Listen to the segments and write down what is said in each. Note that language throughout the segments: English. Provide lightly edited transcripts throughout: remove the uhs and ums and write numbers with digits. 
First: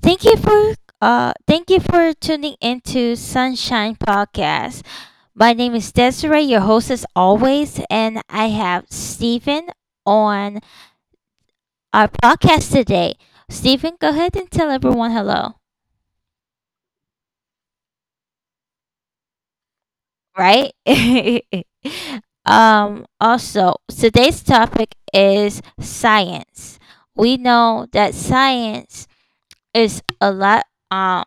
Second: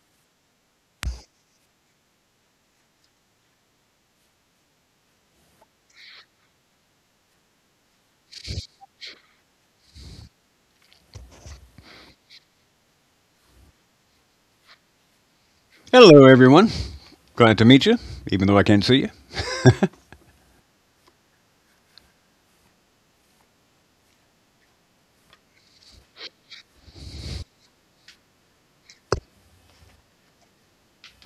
Thank you for thank you for tuning into Sunshine Podcast. My name is Desiree, your host as always, and I have Stephen on our podcast today. Stephen, go ahead and tell everyone hello, Hello, everyone. Glad to meet you, even though I can't see you. right? Also, today's topic is science. We know that science is a lot Um.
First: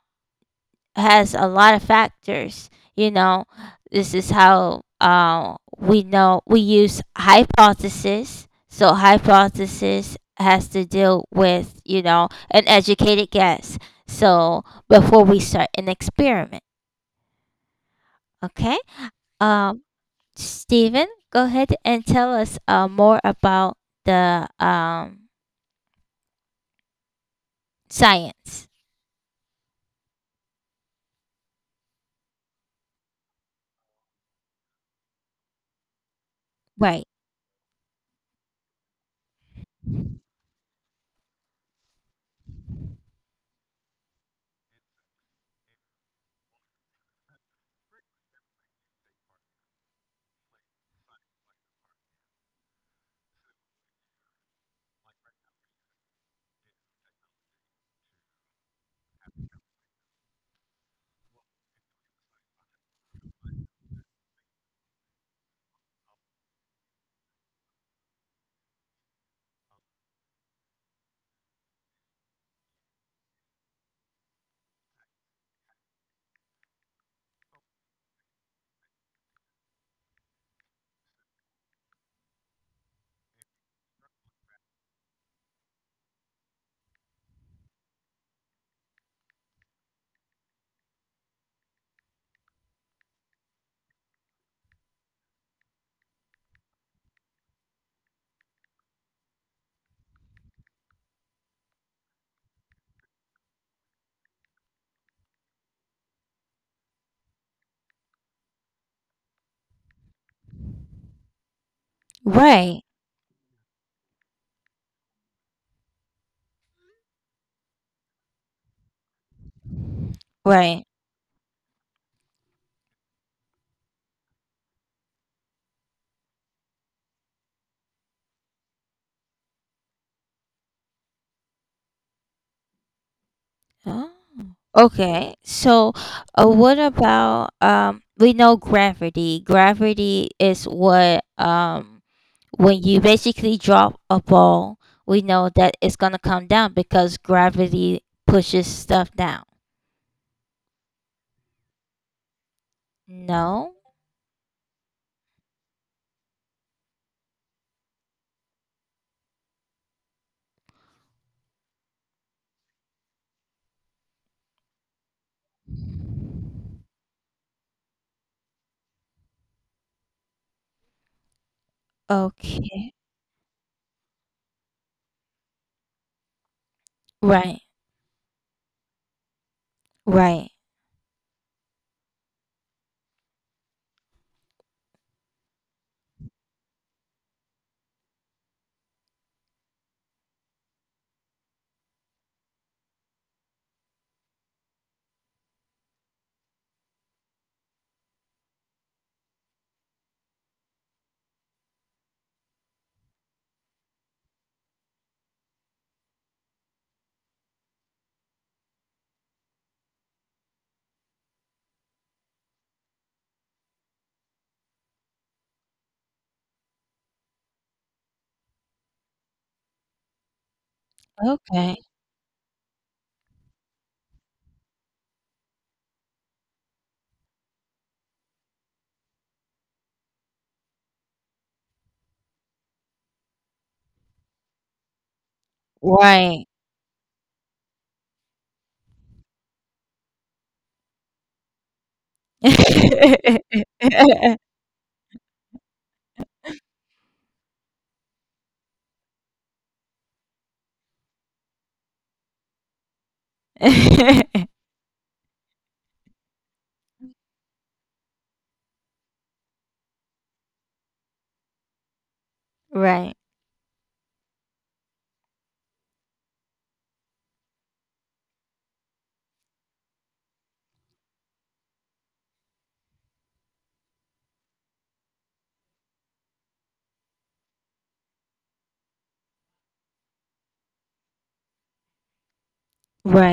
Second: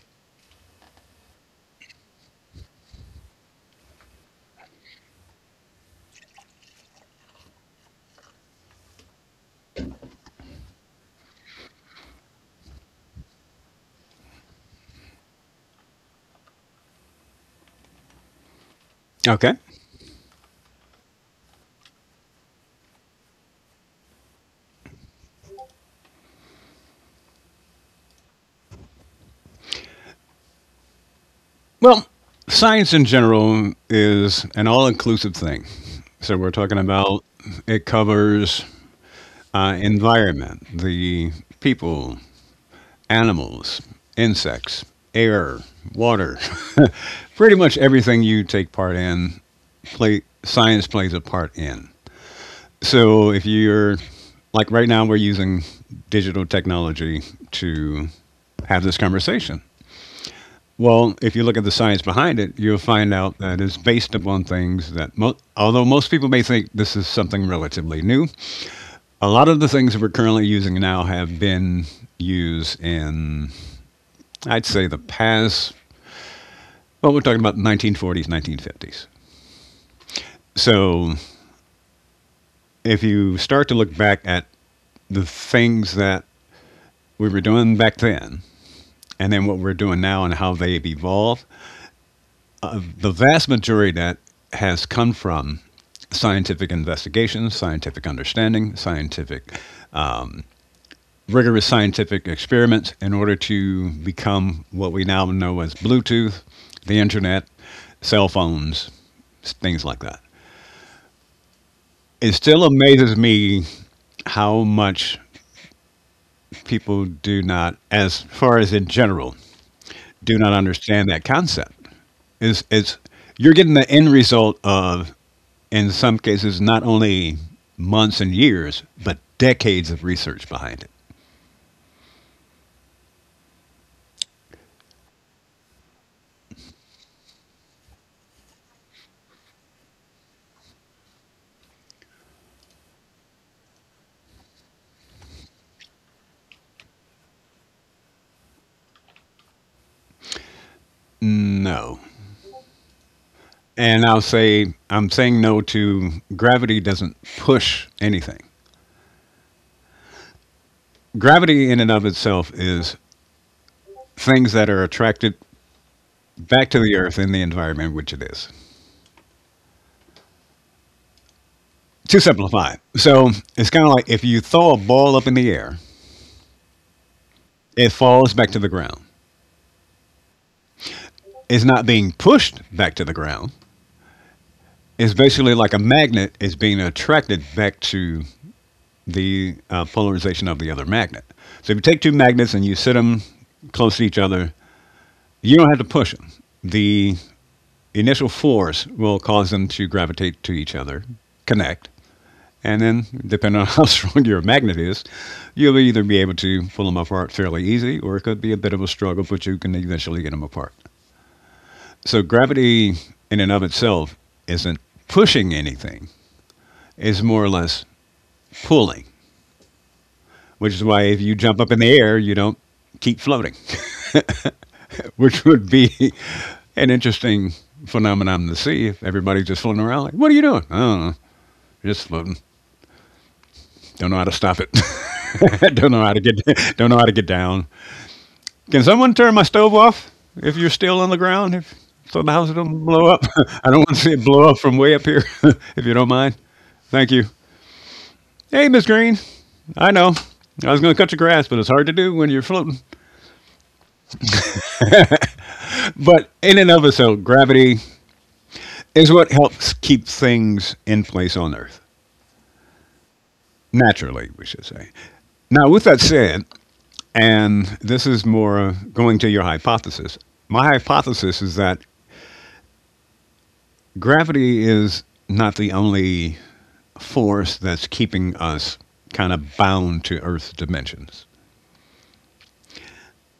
has a lot of factors. You know, this is how we know we use hypothesis. So hypothesis has to deal with an educated guess. So before we start an experiment, okay? Okay. Um, Stephen, go ahead and tell us more about the science. Well, science in general is an all inclusive thing. So we're talking Right. about it covers environment, the people, animals, insects, air, water, pretty much everything you take part in, play, science plays a part in. So if you're like right now, we're using digital technology to have this conversation. Well, if you look at the science behind it, you'll find out that it's based upon things that, although most people may think this is something relatively new, a lot of the things that we're currently using now have been used in, I'd say, the past, well, we're talking about 1940s, 1950s. So if you start to look back at the things that we were doing back then, and then what we're doing now and how they've evolved. The vast majority of that has come from scientific investigation, scientific understanding, scientific, rigorous scientific experiments in order to become what we now know as Bluetooth, the internet, cell phones, things like that. It still Right. amazes me how much people do not, as far as in general, do not Right. understand that concept. Is it's you're getting the end result of in some cases, not only months and years, but decades of research behind it. Huh? Okay, so what about? We know gravity. Gravity is what, when you basically drop a ball, we know that it's gonna come down because gravity pushes stuff down. No. No. And I'll say, I'm saying no to gravity doesn't push anything. Gravity, in and of itself, is things that are attracted back to the earth in the environment in which it is. To simplify, Okay. so it's kind of like if you throw a ball up in the air, Right. it falls back to the ground. Right. It's not being pushed back to the ground. It's basically like a magnet is being attracted back to the polarization of the other magnet. So if you take two magnets and you sit them close to each other, you don't have to push them. The initial force will cause them to gravitate to each other, connect, and then depending on how strong your magnet is, you'll either be able to pull them apart fairly easy, or it could be a bit of a struggle, but you can eventually get them apart. So gravity, in and of itself, isn't pushing anything; it's more or less pulling, which is why if you jump up in Okay. the air, you don't keep floating. Which would be an interesting phenomenon to see if everybody's just floating around. Like, what are you doing? I don't know. Just floating. Don't know how to stop it. Don't know how to get. Right. Don't know how to get down. Can someone turn my stove off? If you're still on the ground, if so, the house don't blow up. I don't want to see it blow up from way up here. If you don't mind, thank you. Hey, Miss Green. I know. I was going to cut your grass, but it's hard to do when you're floating. But in and of itself, gravity is what helps keep things in place on Earth. Right. Naturally, we should say. Now, with that said, and this is more going to your hypothesis, my hypothesis is that gravity is not the only force that's keeping us kind of bound to Earth's dimensions.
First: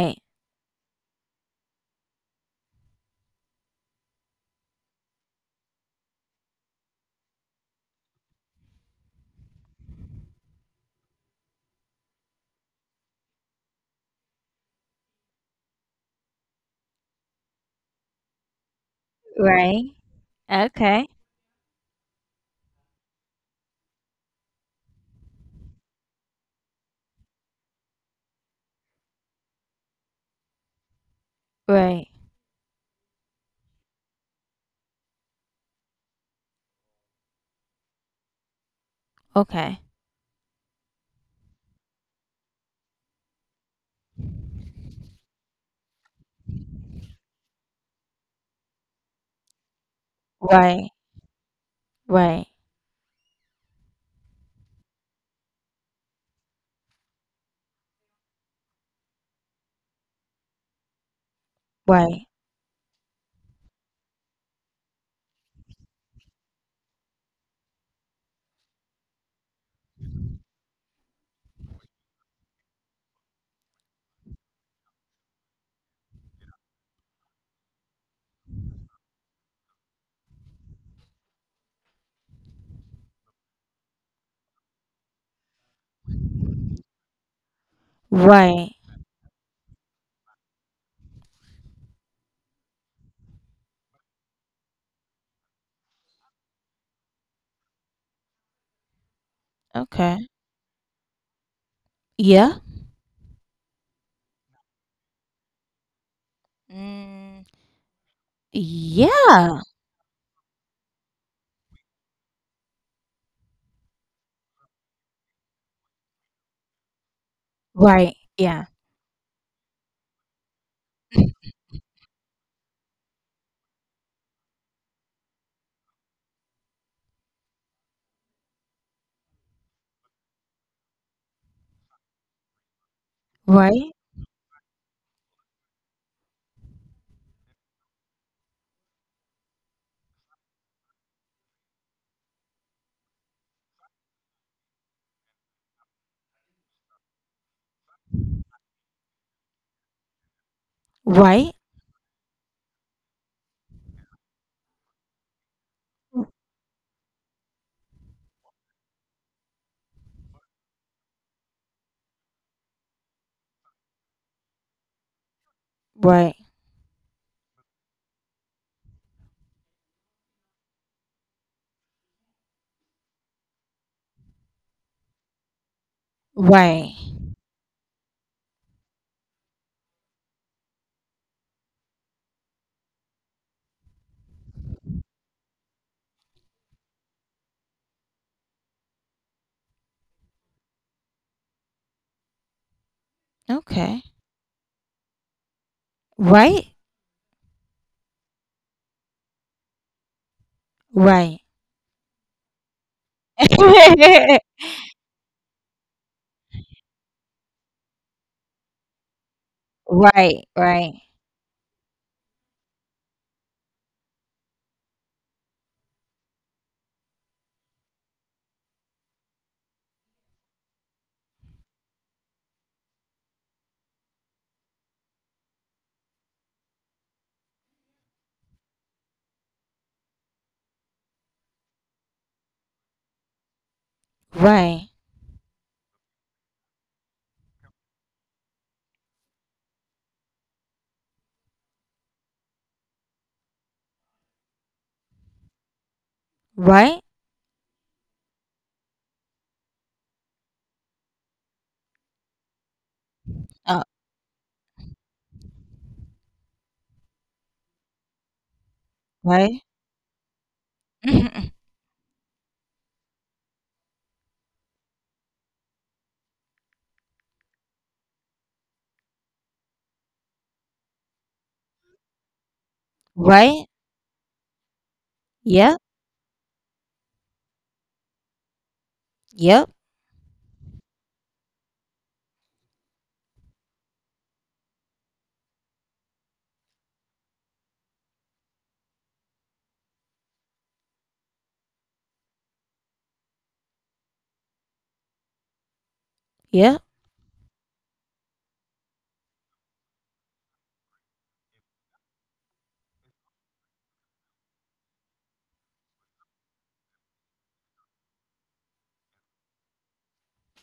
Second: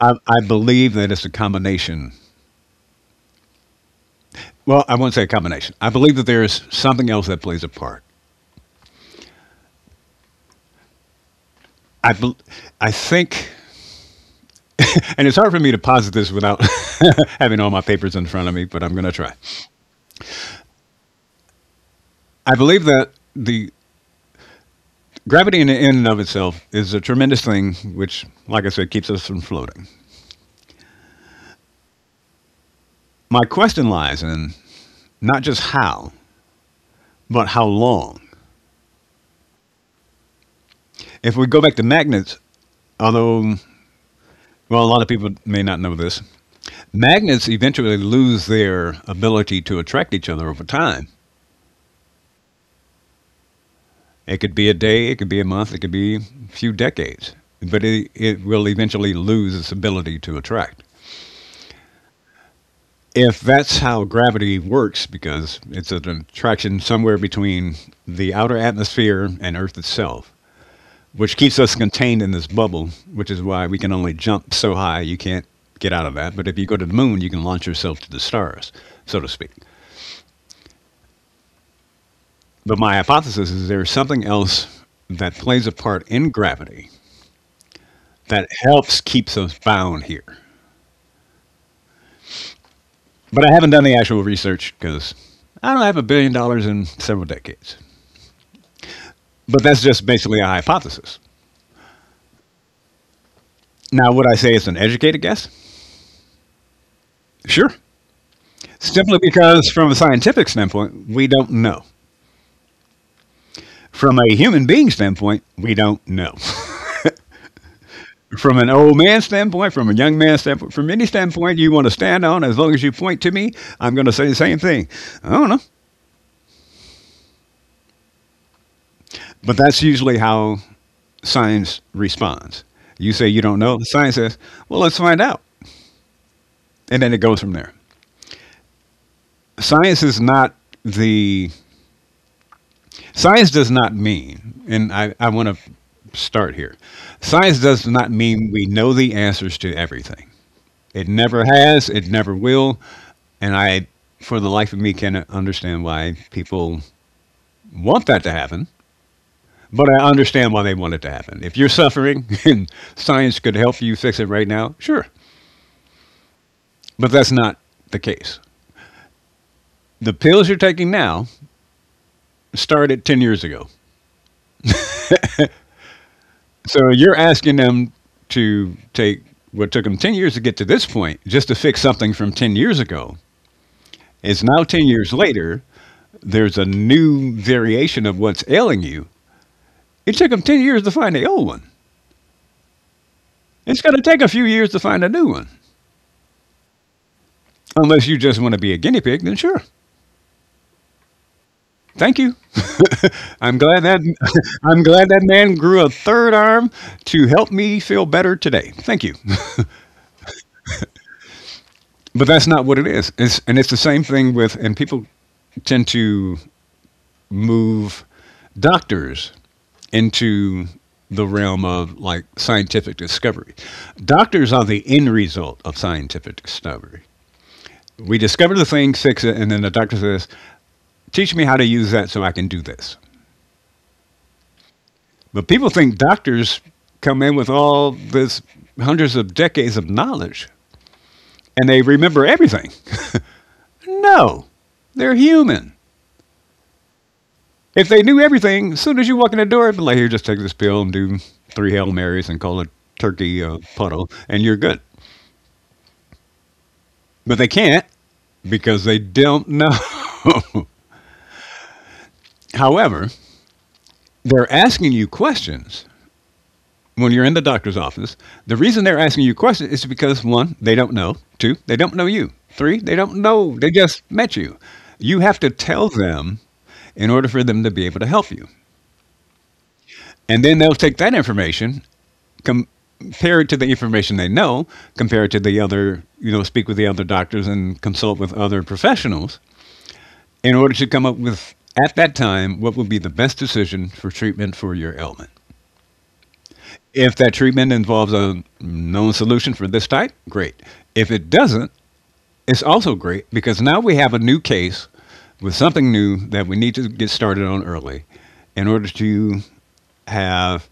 I, I believe that it's a combination. Well, I won't say a combination. I believe that there is something else that plays a part. I, bel I think, and it's hard for me to posit this without having all my papers in front of me, but I'm going to try. Right. Okay. I believe that the gravity in and of itself is a tremendous thing, which, like I said, keeps us from floating. Right. My question lies in not just how, but how long. Okay. If we go back to magnets, although, well, a lot of people may not know this, magnets eventually lose their ability to attract each other over Right. time. Right. It could be a day, it could be a month, it could be a few decades, but it will eventually lose its ability to attract. Right. If that's how gravity works, because it's an attraction somewhere between the outer atmosphere and Earth itself, which keeps us contained in this bubble, which is why we can only jump so high you can't get out of that. But if you go to the moon, you can launch yourself to the stars, so to speak. But my hypothesis is there's something else that plays a part in gravity that Right. helps keeps us bound here. But I haven't done the actual research because I don't have $1 billion in several decades. But that's just Okay. basically a hypothesis. Yeah. Now, would I say it's an educated guess? Mm, Sure. Simply yeah. because, from a scientific standpoint, we don't know. From a human being standpoint, we don't know. Right. From Yeah. an old man standpoint, from a young man standpoint, from any standpoint you want to stand on, as long as you point to me, I'm going to say the same thing. I don't know. But that's usually how science responds. You say you don't know, Right. science says, well, let's find out. And then it goes from there. Science is not the science does not mean, and I want to start here. Science does not mean we know the answers to everything. It never Right. has, it never will, and I for the life of me cannot understand why people want that to happen, but I understand why they want it to happen. If you're suffering and science could help you fix it right now, sure, Right. but that's not the case. The pills you're taking now started 10 years ago. So Right. you're asking them to take what took them 10 years to get to this point just to fix something from 10 years ago. It's now 10 years later there's a new variation of what's ailing you, it took them 10 years to find the old one. It's going to take Okay. a few years to find a new one. Right. Unless you just want to be a guinea pig, then sure. Right. Thank you. I'm glad that I'm glad that man grew a third arm to help me feel better today. Thank you. Right. Right. But that's not what it is. It's, and it's the same thing with and people tend to move doctors into the realm of like scientific discovery. Doctors are the end result of scientific discovery. We discover the thing, fix it, and then the doctor says, teach me how to use that so I can do this. Right. But people think doctors come in with all this hundreds of decades of knowledge and they remember everything. No, they're human. Right. If they knew everything, as soon as you walk in the door, it'd be like, here, just take this pill and do three Hail Marys and call it turkey Uh, puddle, and you're good. But they can't because they don't know. right. Mhm. However, they're asking you questions when you're in the doctor's office, the reason they're asking you questions is because one, they don't know. Two, they don't know you. Three, they don't know. They Right. just met you. You have to tell Yep. them in order for them to be able to help you. Yep. And then they'll take that information, compare it to the information they know, compare it to the other, you know, speak with the other doctors and consult with other professionals in order to come up with, at that time, what would be the best decision for treatment for your ailment. Yep. If that treatment involves a known solution for this type, great. If it doesn't, it's also great because now we have a new case with something new that we need to get started on early in order to have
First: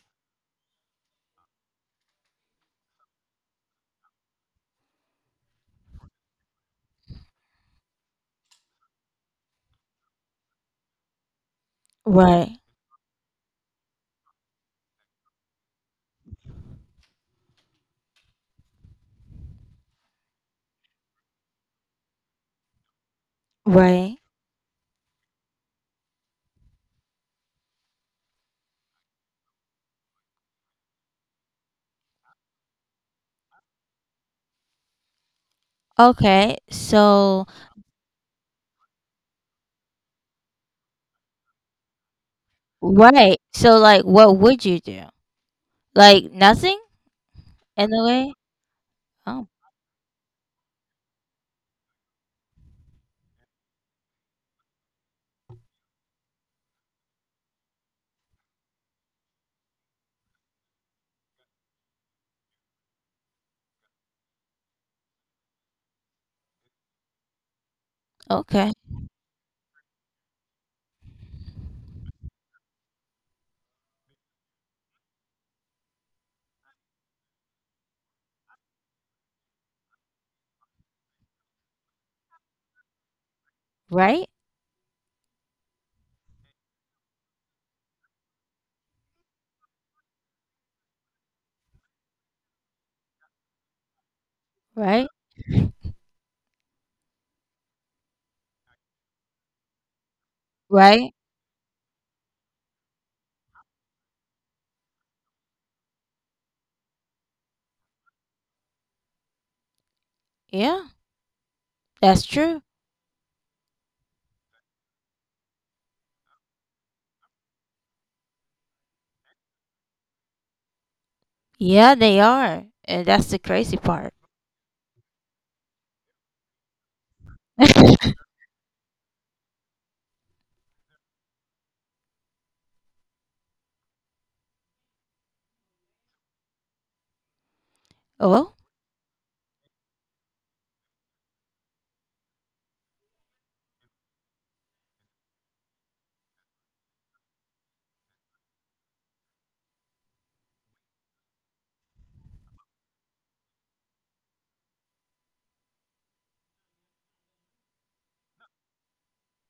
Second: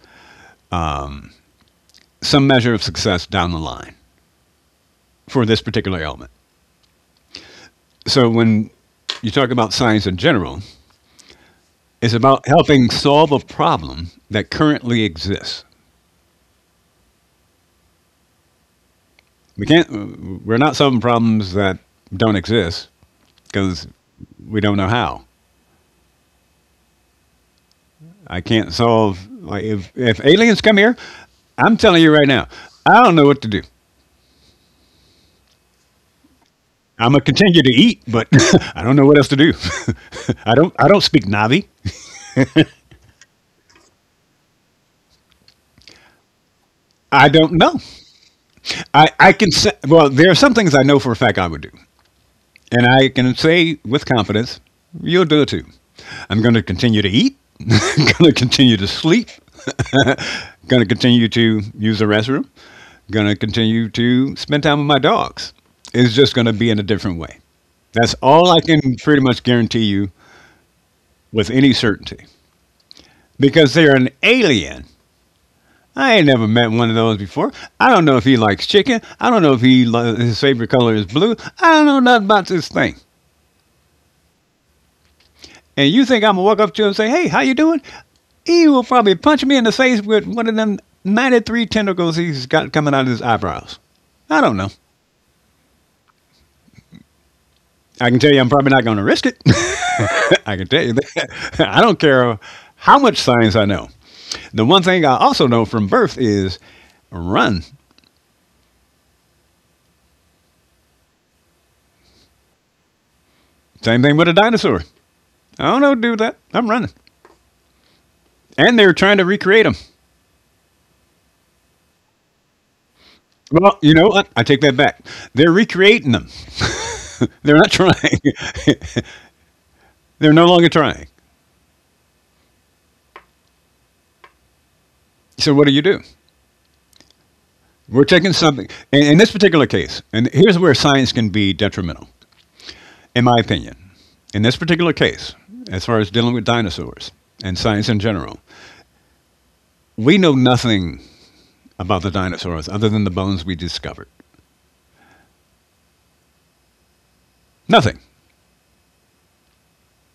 some measure of success down the line for this particular element. So when you talk about science in general, it's about Right. helping solve a problem that currently exists. We can't we're not solving problems that don't exist because Right. we don't know how. I can't solve. Like if aliens come here, I'm telling you right now, I don't know what to do. Okay. I'm gonna So continue to eat, but I don't know what else to do. I don't speak Navi. right. So, like, what would you do? Like nothing I don't know. in a way? I can Oh, say well, there are some things I know for a fact I would do, and I can say with confidence, you'll do it too. I'm going to continue to eat. Going to continue to sleep. Going to continue to use the restroom. Going to continue to spend time with my dogs. It's just going to be in a different way. That's all I okay. can pretty much guarantee you with any certainty because they're an alien. I ain't never met one of those before. I don't know if he likes chicken. I don't know if he his favorite color is blue. I don't know nothing about this thing. Right? And you think I'm gonna walk up to him and say, "Hey, how you doing?" He will probably punch me in the face with one of them 93 tentacles he's got coming out of his eyebrows. I don't know. Right? I can tell you, I'm probably not gonna risk it. I can tell you Right? that. I don't care how much science I know. The one thing I also know from birth is run. Yeah, that's true. Same thing with a dinosaur. I don't know how to do that. I'm running. And they're trying to recreate them. Yeah, they are. And that's Well, the you know crazy what? I part. take that back. They're recreating them. They're not trying. They're no longer trying. So what do you do? We're taking something. In, Oh, in this particular case, and here's where science can be detrimental, in my opinion. In this particular case, as far as dealing with dinosaurs and science in general, we know nothing about the dinosaurs other than the bones we discovered. Nothing.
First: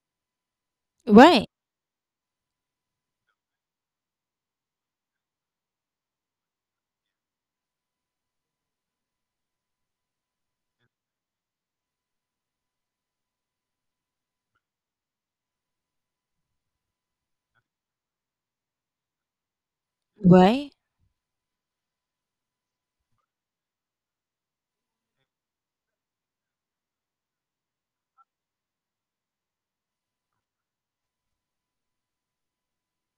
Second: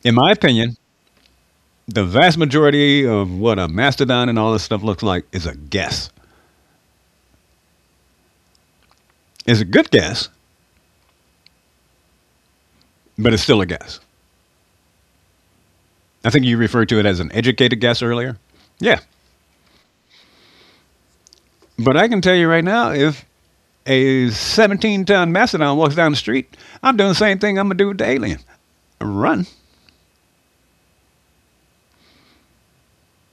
In my opinion, right. the vast majority of what a mastodon and all this stuff looks like is a guess. It's a good guess, but it's still a guess. I think you referred to it as an educated guess earlier. Yeah, Right? but I can tell you right now, if a 17-ton mastodon walks down the street, I'm doing the same thing I'm gonna do with the alien. Run.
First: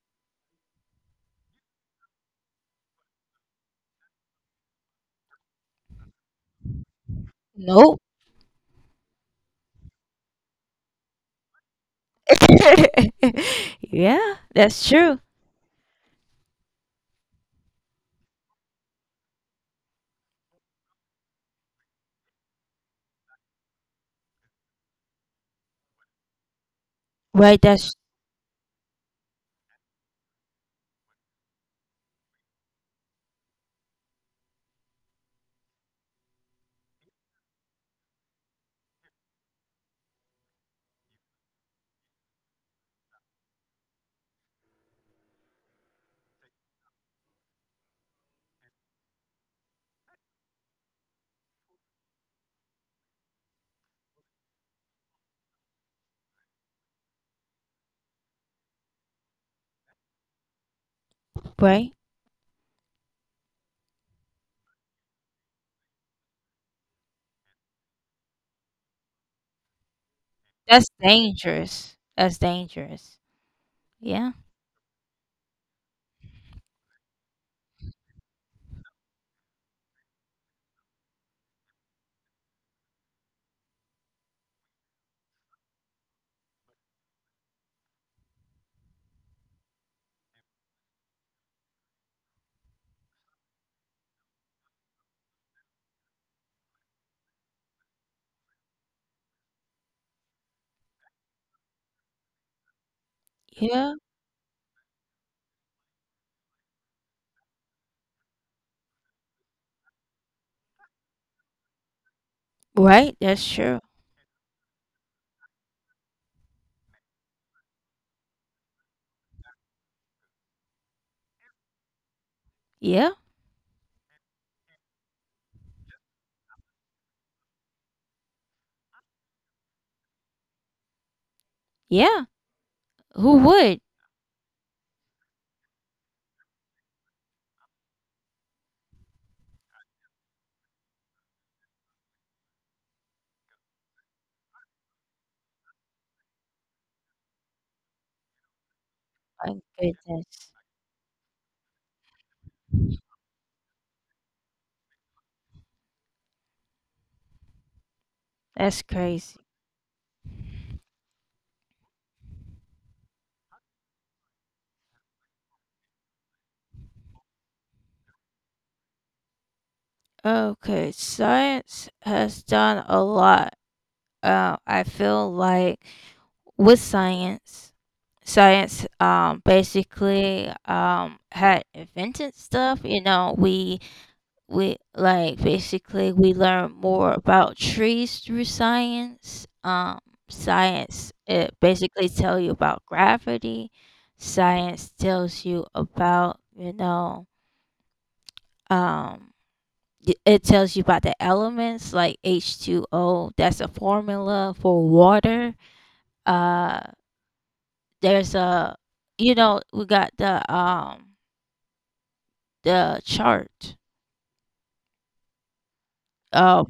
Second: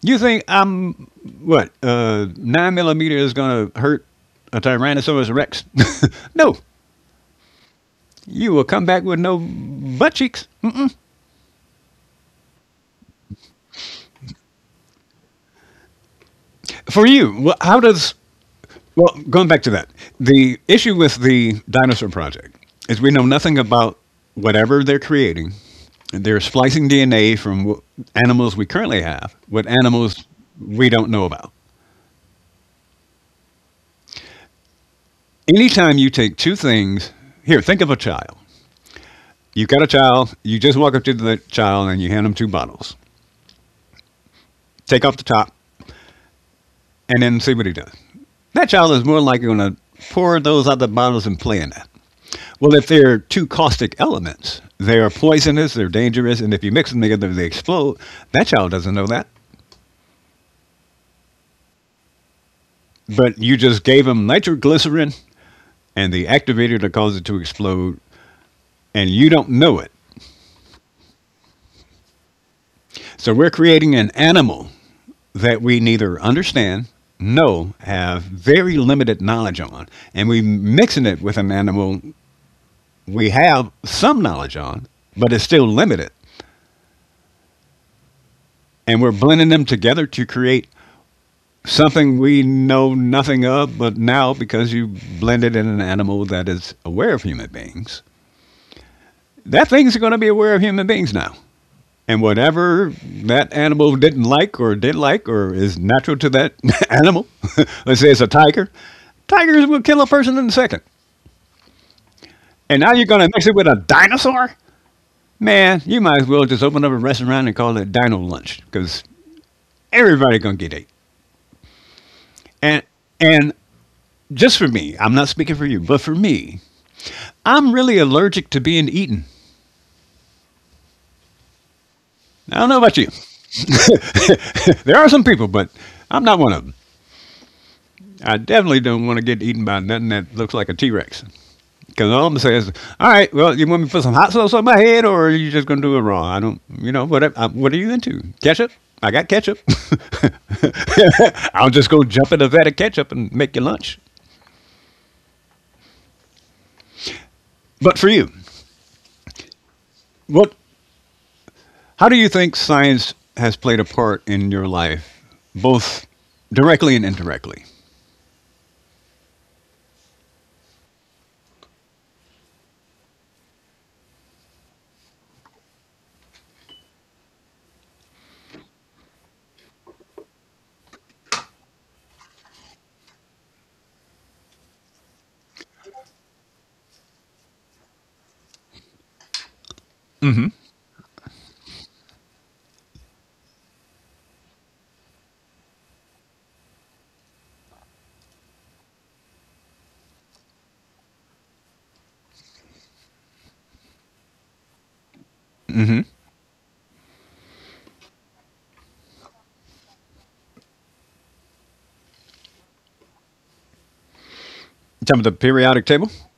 You think I'm what? Nine millimeter is gonna hurt a Tyrannosaurus Rex? No, Nope. you will come back with no butt cheeks. Yeah, that's true. For you, how does Well, going back to that, the issue with the dinosaur project is we know nothing about whatever they're creating. They're splicing DNA from Right, that's animals we currently have with animals we don't know about. Anytime you take two things, here, think of a child. You've got a child, you just walk up to the child and you hand him two bottles. Take off the top and then see what he does. That child is more likely going to pour those other bottles and play in that. Well, if they're two caustic elements, they're poisonous, they're dangerous, and if you mix them together, they explode. That child doesn't know that. right. But you just gave him nitroglycerin and the activator to cause it to explode, and you don't know it. That's dangerous. That's So dangerous. we're creating an Yeah. animal that we neither understand, know, have very limited knowledge on, and we are mixing it with an animal we have some knowledge on, but it's still limited. And we're blending them together to create something we know nothing of, but now because you blended in an animal that is aware of human beings, that thing's going to be aware of human beings now. And whatever that animal Yeah. didn't like or did like or is natural to that animal, let's say it's a tiger, tigers will kill a person in a second. And now you're going to Right, mix it that's with a true. dinosaur? Man, you might as well just open up a restaurant and call it Dino Lunch because everybody going to get it. And, Yeah. and just for me, I'm not speaking for you, but for me, I'm really allergic to being eaten. Yeah. I don't know about you. Who would? There are some people, but I'm not one of them. I definitely don't want to get eaten by nothing that looks like a T Rex. Because all I'm gonna say is, all right, well, you want me to put some hot sauce on my head, or are you just gonna do it raw? I don't, you know, what? I, what are you into? Ketchup? I got ketchup. My goodness. I'll just go jump in a vat of ketchup and make you lunch. But for you, That's crazy. what? How do you think science has played a part in your life, both directly and indirectly? Okay, science has done a lot. I feel like with science, basically had invented stuff. We like basically we learn more about trees through science. Science it basically tell you about gravity. Science tells you about um, it tells you about the elements like H2O. That's a formula for water. Uh there's a you know We got the chart. Jump at the periodic table. Oh,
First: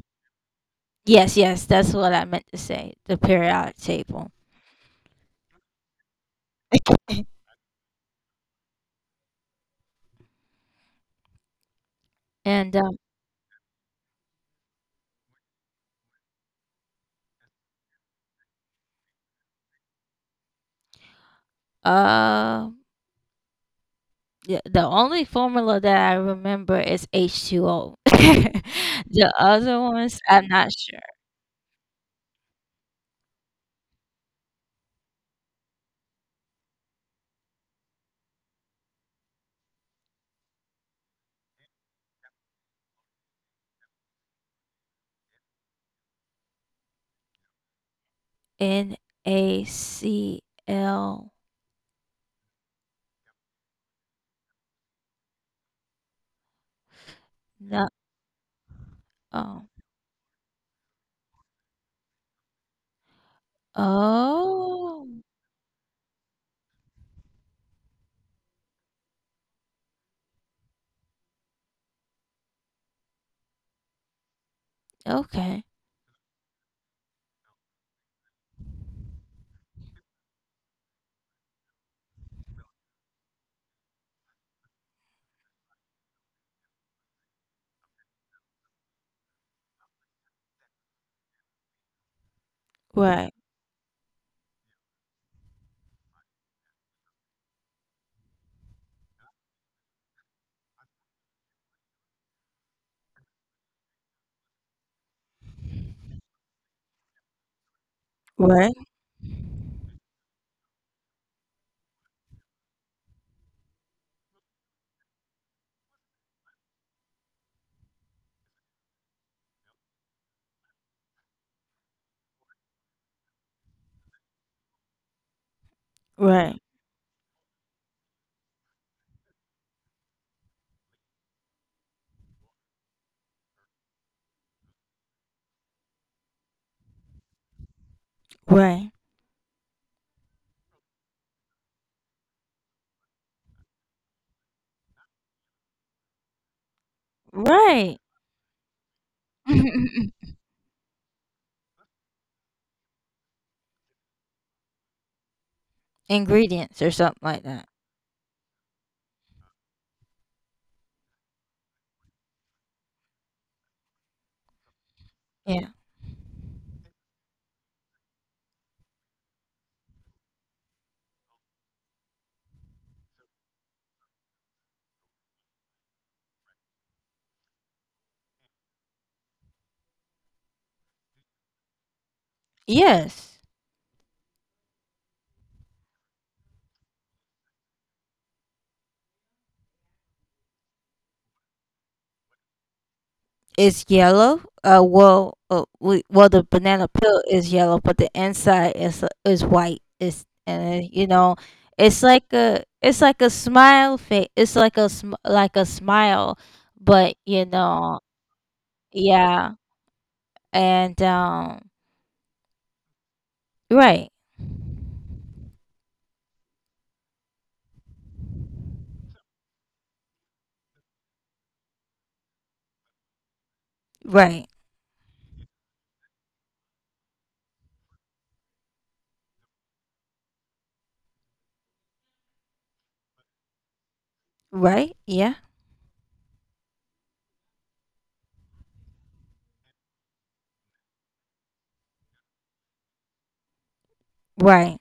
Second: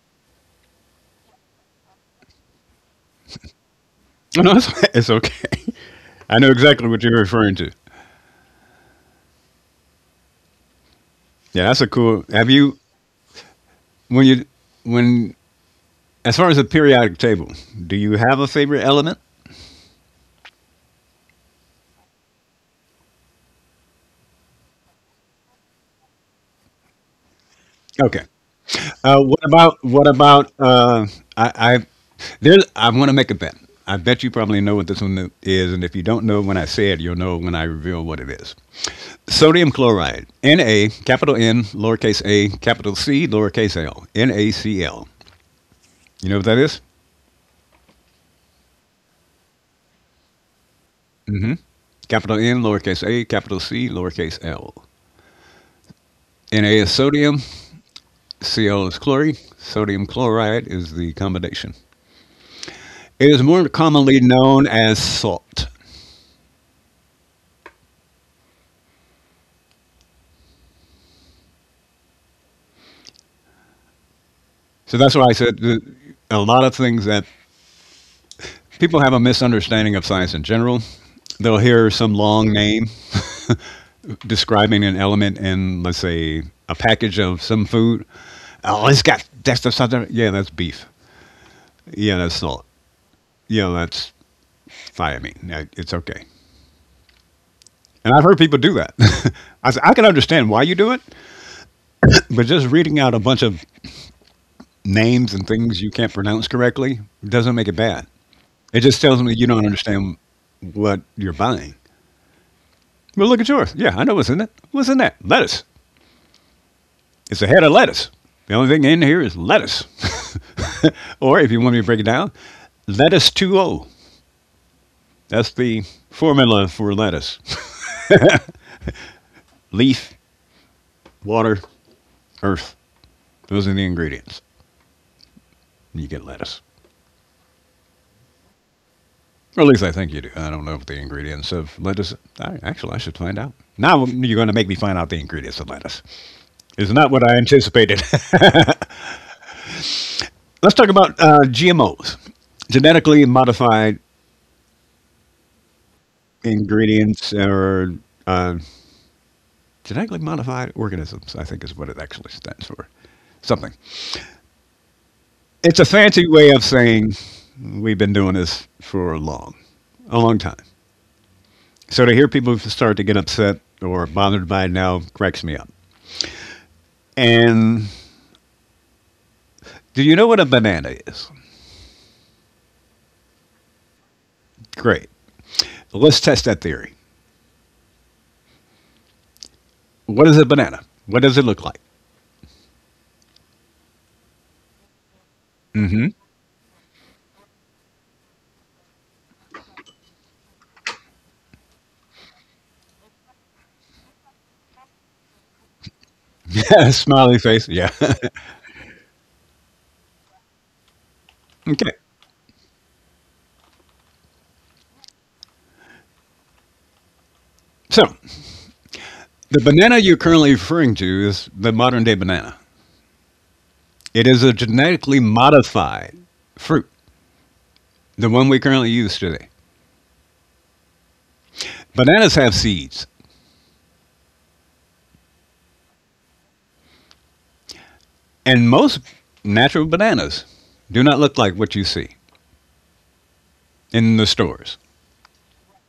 yes. Yes, that's what I meant to say, the periodic table. Oh, no, it's, it's okay. I know exactly what you're referring to. Yeah, that's a cool. Have And you when as far as the periodic table, do you have a favorite element? uh yeah, the only formula that I remember is H2O. Okay. The other What ones I'm about not sure. I, I I want to make a bet. I bet you probably know what this one is, and if you don't know when I say it, you'll know when I reveal what it is. Sodium chloride, Na, capital N, lowercase a, capital C, lowercase l, NaCl. You know what that is? NaCl. Hmm. Capital N, lowercase a, capital C, lowercase l. Na is sodium, No. Cl is chlorine, Oh. sodium chloride is the combination. It is more commonly known as Oh, salt. So that's why I said that okay. a lot of things that people have a misunderstanding of science in general. They'll hear some long name describing an element in, let's say, a package of some food. Oh, it's got that's the something. Yeah, that's beef. Yeah, that's salt. Yeah, Right. that's thiamine. Yeah, it's okay. And I've heard people do that. I can understand why you do it, but just reading out a bunch of names and things you can't pronounce correctly doesn't make it bad. It just tells Right. me you don't understand what you're buying. Well, look at yours. Yeah, I know what's in it. What's in that? Lettuce. It's a head of lettuce. The only thing in here is lettuce. Or if you want me to break it down, lettuce 2O. That's the formula for Right. lettuce. Leaf, water, earth. Those are the ingredients. You get lettuce. Or Right. at least I think you do. I don't know if the ingredients of lettuce. I, actually, I should find out. Now you're going to make me find out the ingredients of lettuce. It's not what I anticipated. Right. Let's talk about GMOs, genetically modified ingredients Ingredients or or something like that. genetically modified organisms. I think is what it actually stands for. Something. It's a fancy way Yeah. of saying we've been doing this for a long time. So to hear people start to get upset or bothered by it now cracks me up. And do you know what a banana is? Yes. Great. Let's test that theory. What is a banana? What does it look like? It's yellow. Mm-hmm. Well, well, the banana peel is yellow, but the inside is white. It's and you know, It's like a smile face. It's like a Smiley smile, face. Yeah. but yeah. Okay. And, right, So the banana you're currently referring to is the modern day banana. It is a genetically right, modified fruit, the one we currently use today. Bananas have seeds, right. Yeah, and most natural bananas do not look like what you see in the stores. right,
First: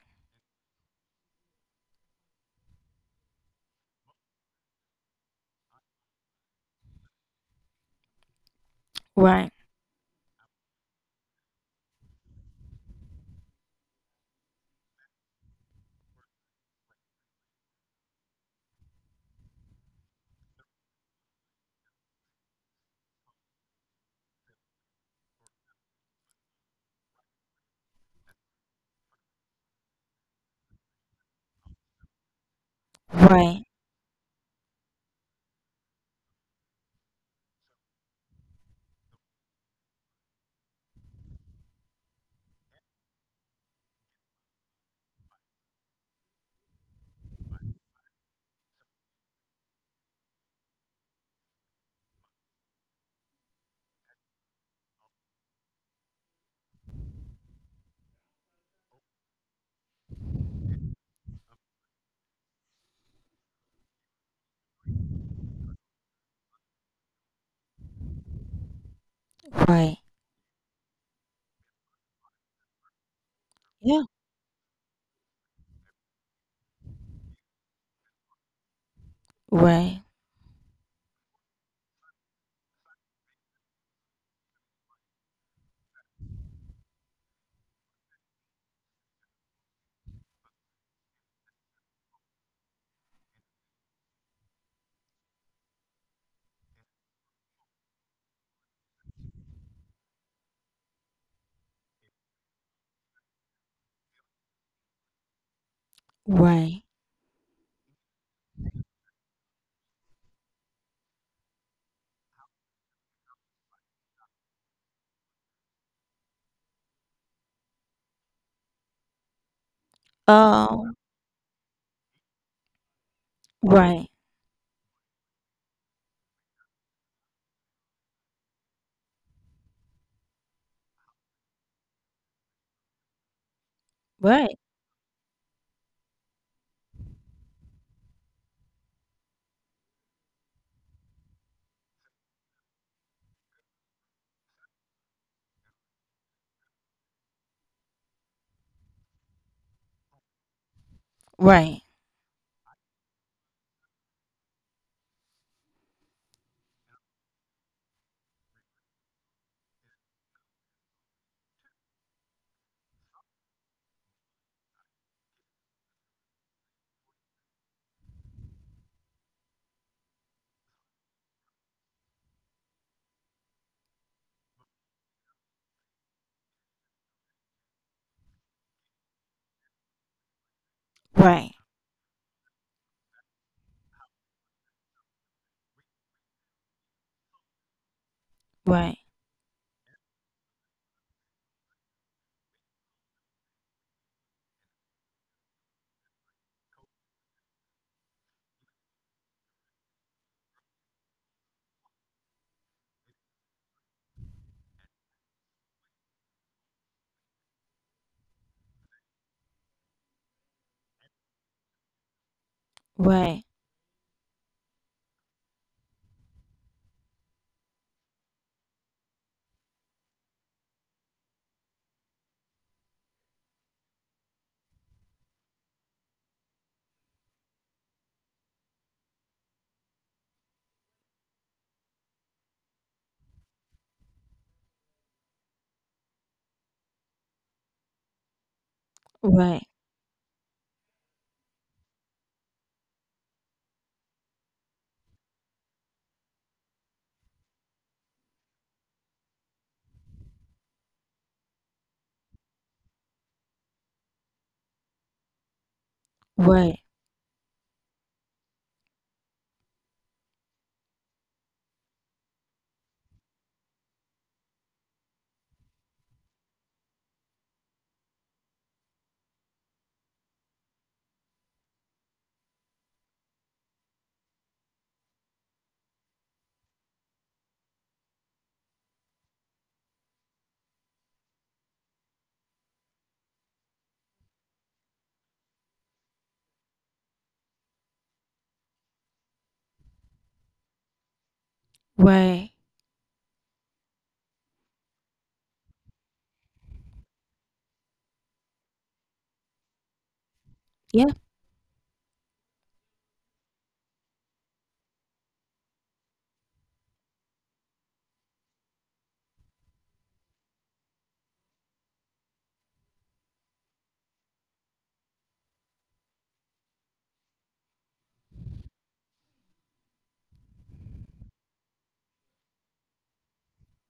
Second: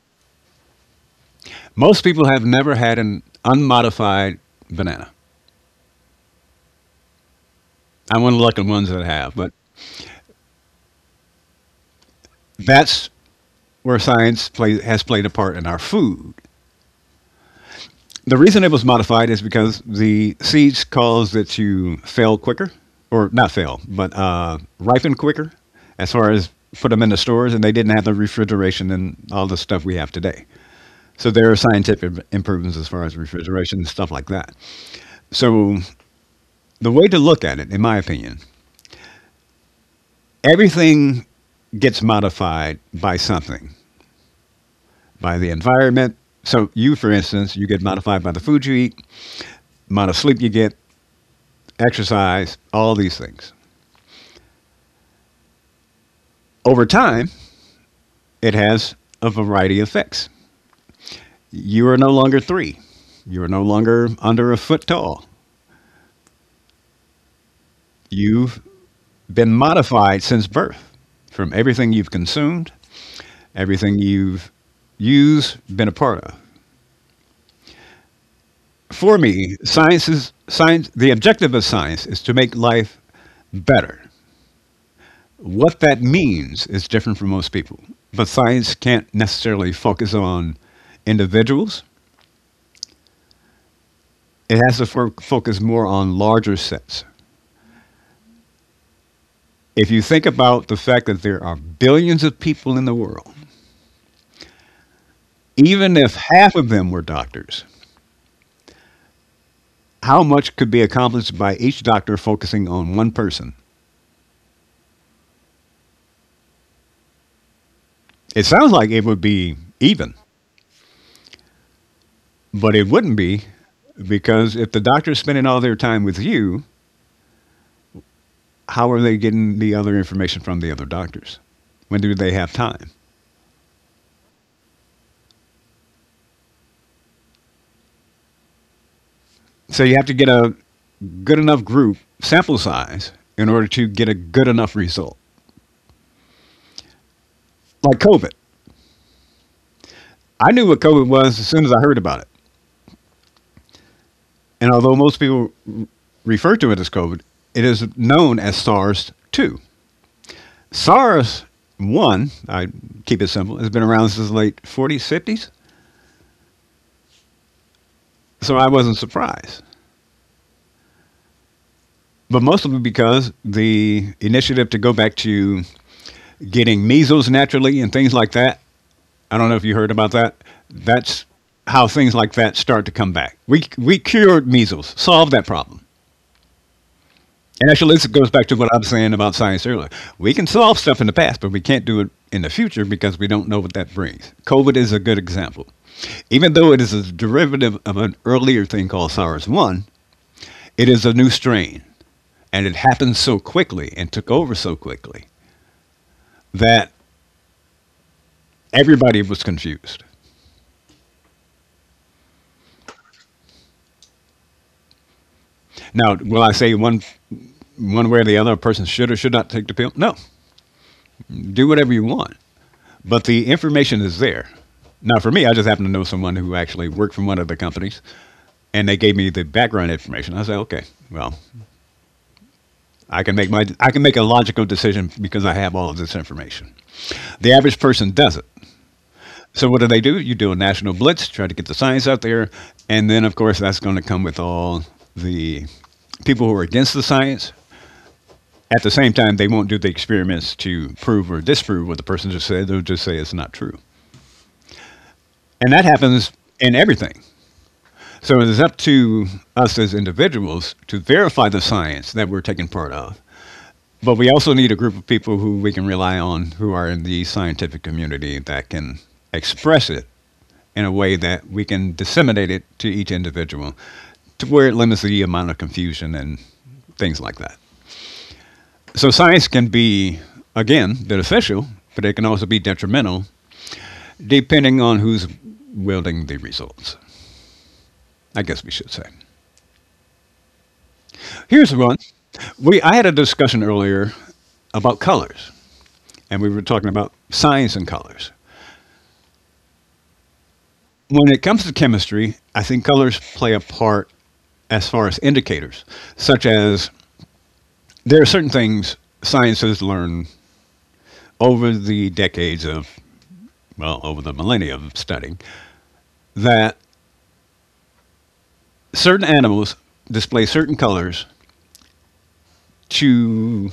Most people have never had an unmodified banana. I'm one of the lucky ones that have, right, but that's where science play, has played a part in our food. The reason it was modified is because the seeds cause that you fail quicker, or not fail, but ripen quicker as far as put them in the stores, and they didn't have the refrigeration and all the stuff we have today. So there are scientific improvements as far as right, refrigeration and stuff like that. So the way to look at it, in my opinion, everything gets modified by something, by the environment. So you, for instance, you get modified by the food you eat. Amount of sleep you get, exercise, all these things. Over time, it has a variety of effects. You are no longer three. You are no longer under a foot tall. You've been right. modified since birth from everything you've consumed, Yeah, everything you've used, been a part of. For me, right, science is science. The objective of science is to make life better. What that means is different for most people, but science can't necessarily focus on individuals. It has to focus more on larger sets. If you think about the fact that there are billions of people in the world, even if half of right. them were doctors, how much could be accomplished by each doctor focusing on one person? It sounds like it would be even, Um. but it wouldn't be Right, because if the doctor's spending all their time with you, how are they getting the other information from the other doctors? When do they have time? right, So you have to get a good enough group sample size in order to get a good enough result. Like COVID, I knew what COVID was as soon as right, I heard about it. And although most people refer to it as COVID, it is known as SARS 2. SARS 1, I keep it simple, has been around since the late 40s, 50s. So I wasn't surprised. But mostly because the initiative to go back to getting measles naturally and things like that, I don't know if you heard about that, that's right, how things like that start to come back. We cured measles, solved that problem. And actually, this goes back to what I'm right, saying about science earlier. We can solve stuff in the past, but we can't do it in the future because we don't know what that brings. COVID is a good example. Even though it is a derivative of an earlier thing called SARS 1, it is a new strain. And it happened so quickly and took over so quickly that everybody was confused. right, Now, will I say one way or the other a person should or should not take the pill? No. Do whatever you want. But the information is there. Now, for me, I just happen to know someone who actually worked for one of the companies and they gave me the background information. I said, okay, well, I can make a logical decision because I have all of this information. The average person doesn't. right, So what do they do? You do a national blitz, try to get the science out there, and then of course that's going to come with all the people who are against the science. At the same time, they won't do the experiments to prove or disprove what the person just said. They'll just say it's not true, and that happens right, in everything. So it is up to us as individuals to verify the science that we're taking part of. But we also need a group of people who we can rely on who are in the scientific community that can express it in a way that we can disseminate it to each individual to where it limits the amount of confusion and things like that. So science can be, again, beneficial, but it can also be detrimental depending on who's wielding the results. I guess we should say. Here's one. right. We I had a discussion earlier about colors, and we were talking about science and colors. Yeah, When it comes to chemistry, I think colors play a part as far as indicators, such as there are certain things science has learned over the decades of, well, over the millennia of studying, that certain animals display certain colors to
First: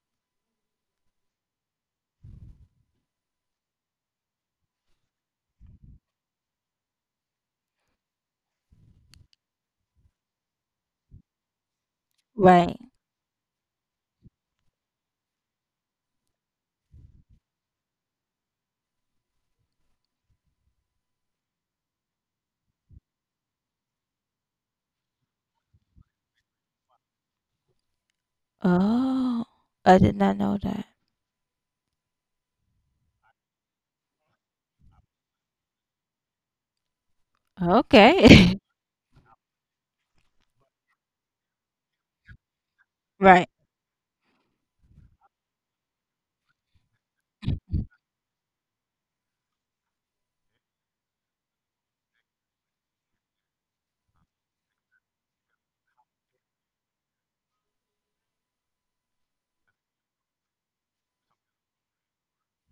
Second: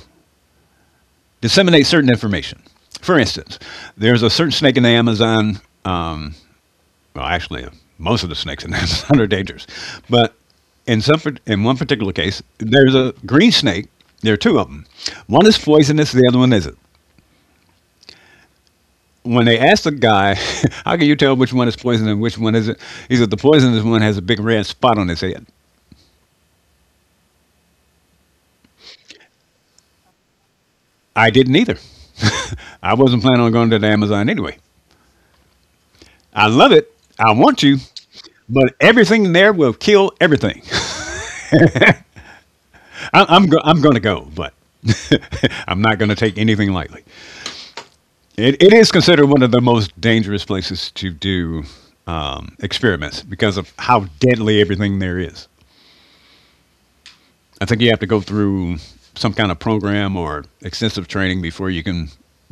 disseminate certain information. For instance, there's a certain snake in the Amazon. Well, actually, most of the snakes in Amazon are dangerous. But in some, in one particular case, right. there's a green snake. There are two of them. One is poisonous. The other one isn't. When they asked the guy, "How can you tell which one is poisonous and which one isn't?" He said, "The poisonous one has a big red spot on his head." Oh, I did not know that. I didn't either. I wasn't planning on going to the Amazon anyway. I love it. I want to, Okay. but everything there will kill everything. Right, I'm going to go, but I'm not going to take anything lightly. It is considered one of the most dangerous places to do experiments because of how deadly everything there is. I think you have to go through some kind of program or extensive training before you can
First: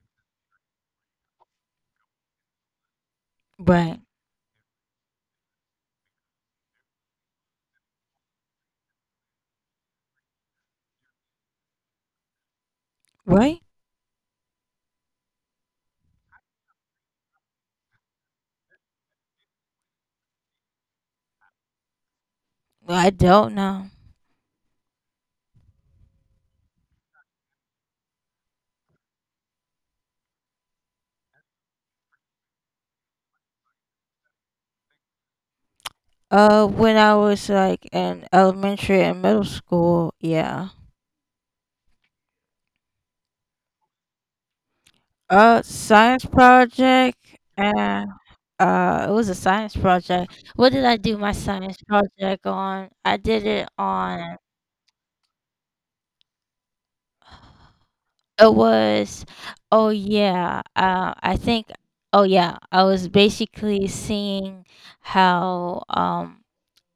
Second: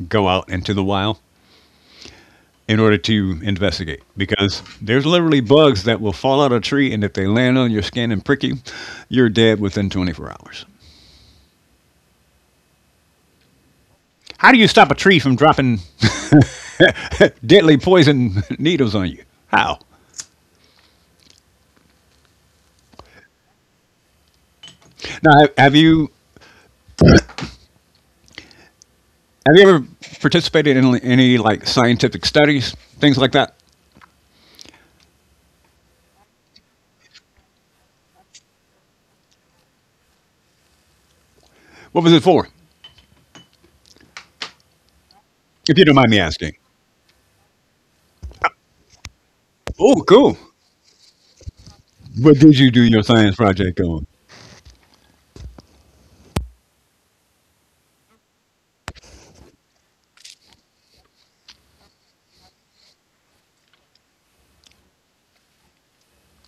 go out into the wild in order to right, investigate because there's literally bugs that will fall out of a tree and if they land on your skin and prick you, you're dead within 24 hours. right. How do you stop a tree from dropping deadly poison needles on you? How? No, I don't know. Now, have you. Have you ever participated in any like scientific studies, things like that? When I was like in elementary and middle school, yeah. What was it for? If you Science don't mind me asking. project. And it was a science Oh, project. What cool. did I do my science project What on? did you I do your did it science project on. on? It was. Oh yeah, I think. Oh, yeah, I was basically seeing how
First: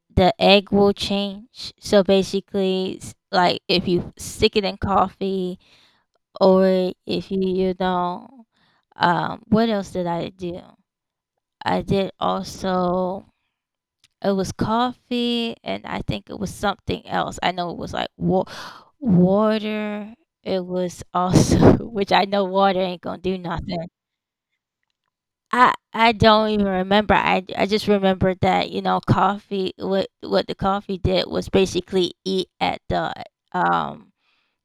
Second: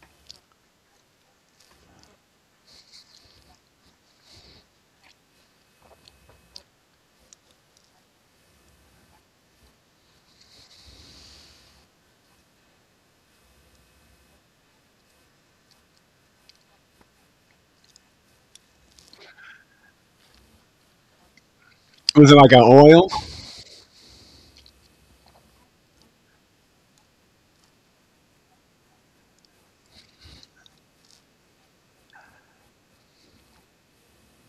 the egg will change. So basically, like if you stick it in coffee, or if you you know What else did I do? I did also. It was coffee, and I think it was something else. I know it was like wa water. It was also which I Was know it like an water ain't oil? gonna do nothing. I don't even remember. I just remember that, coffee. What the coffee did was basically eat at um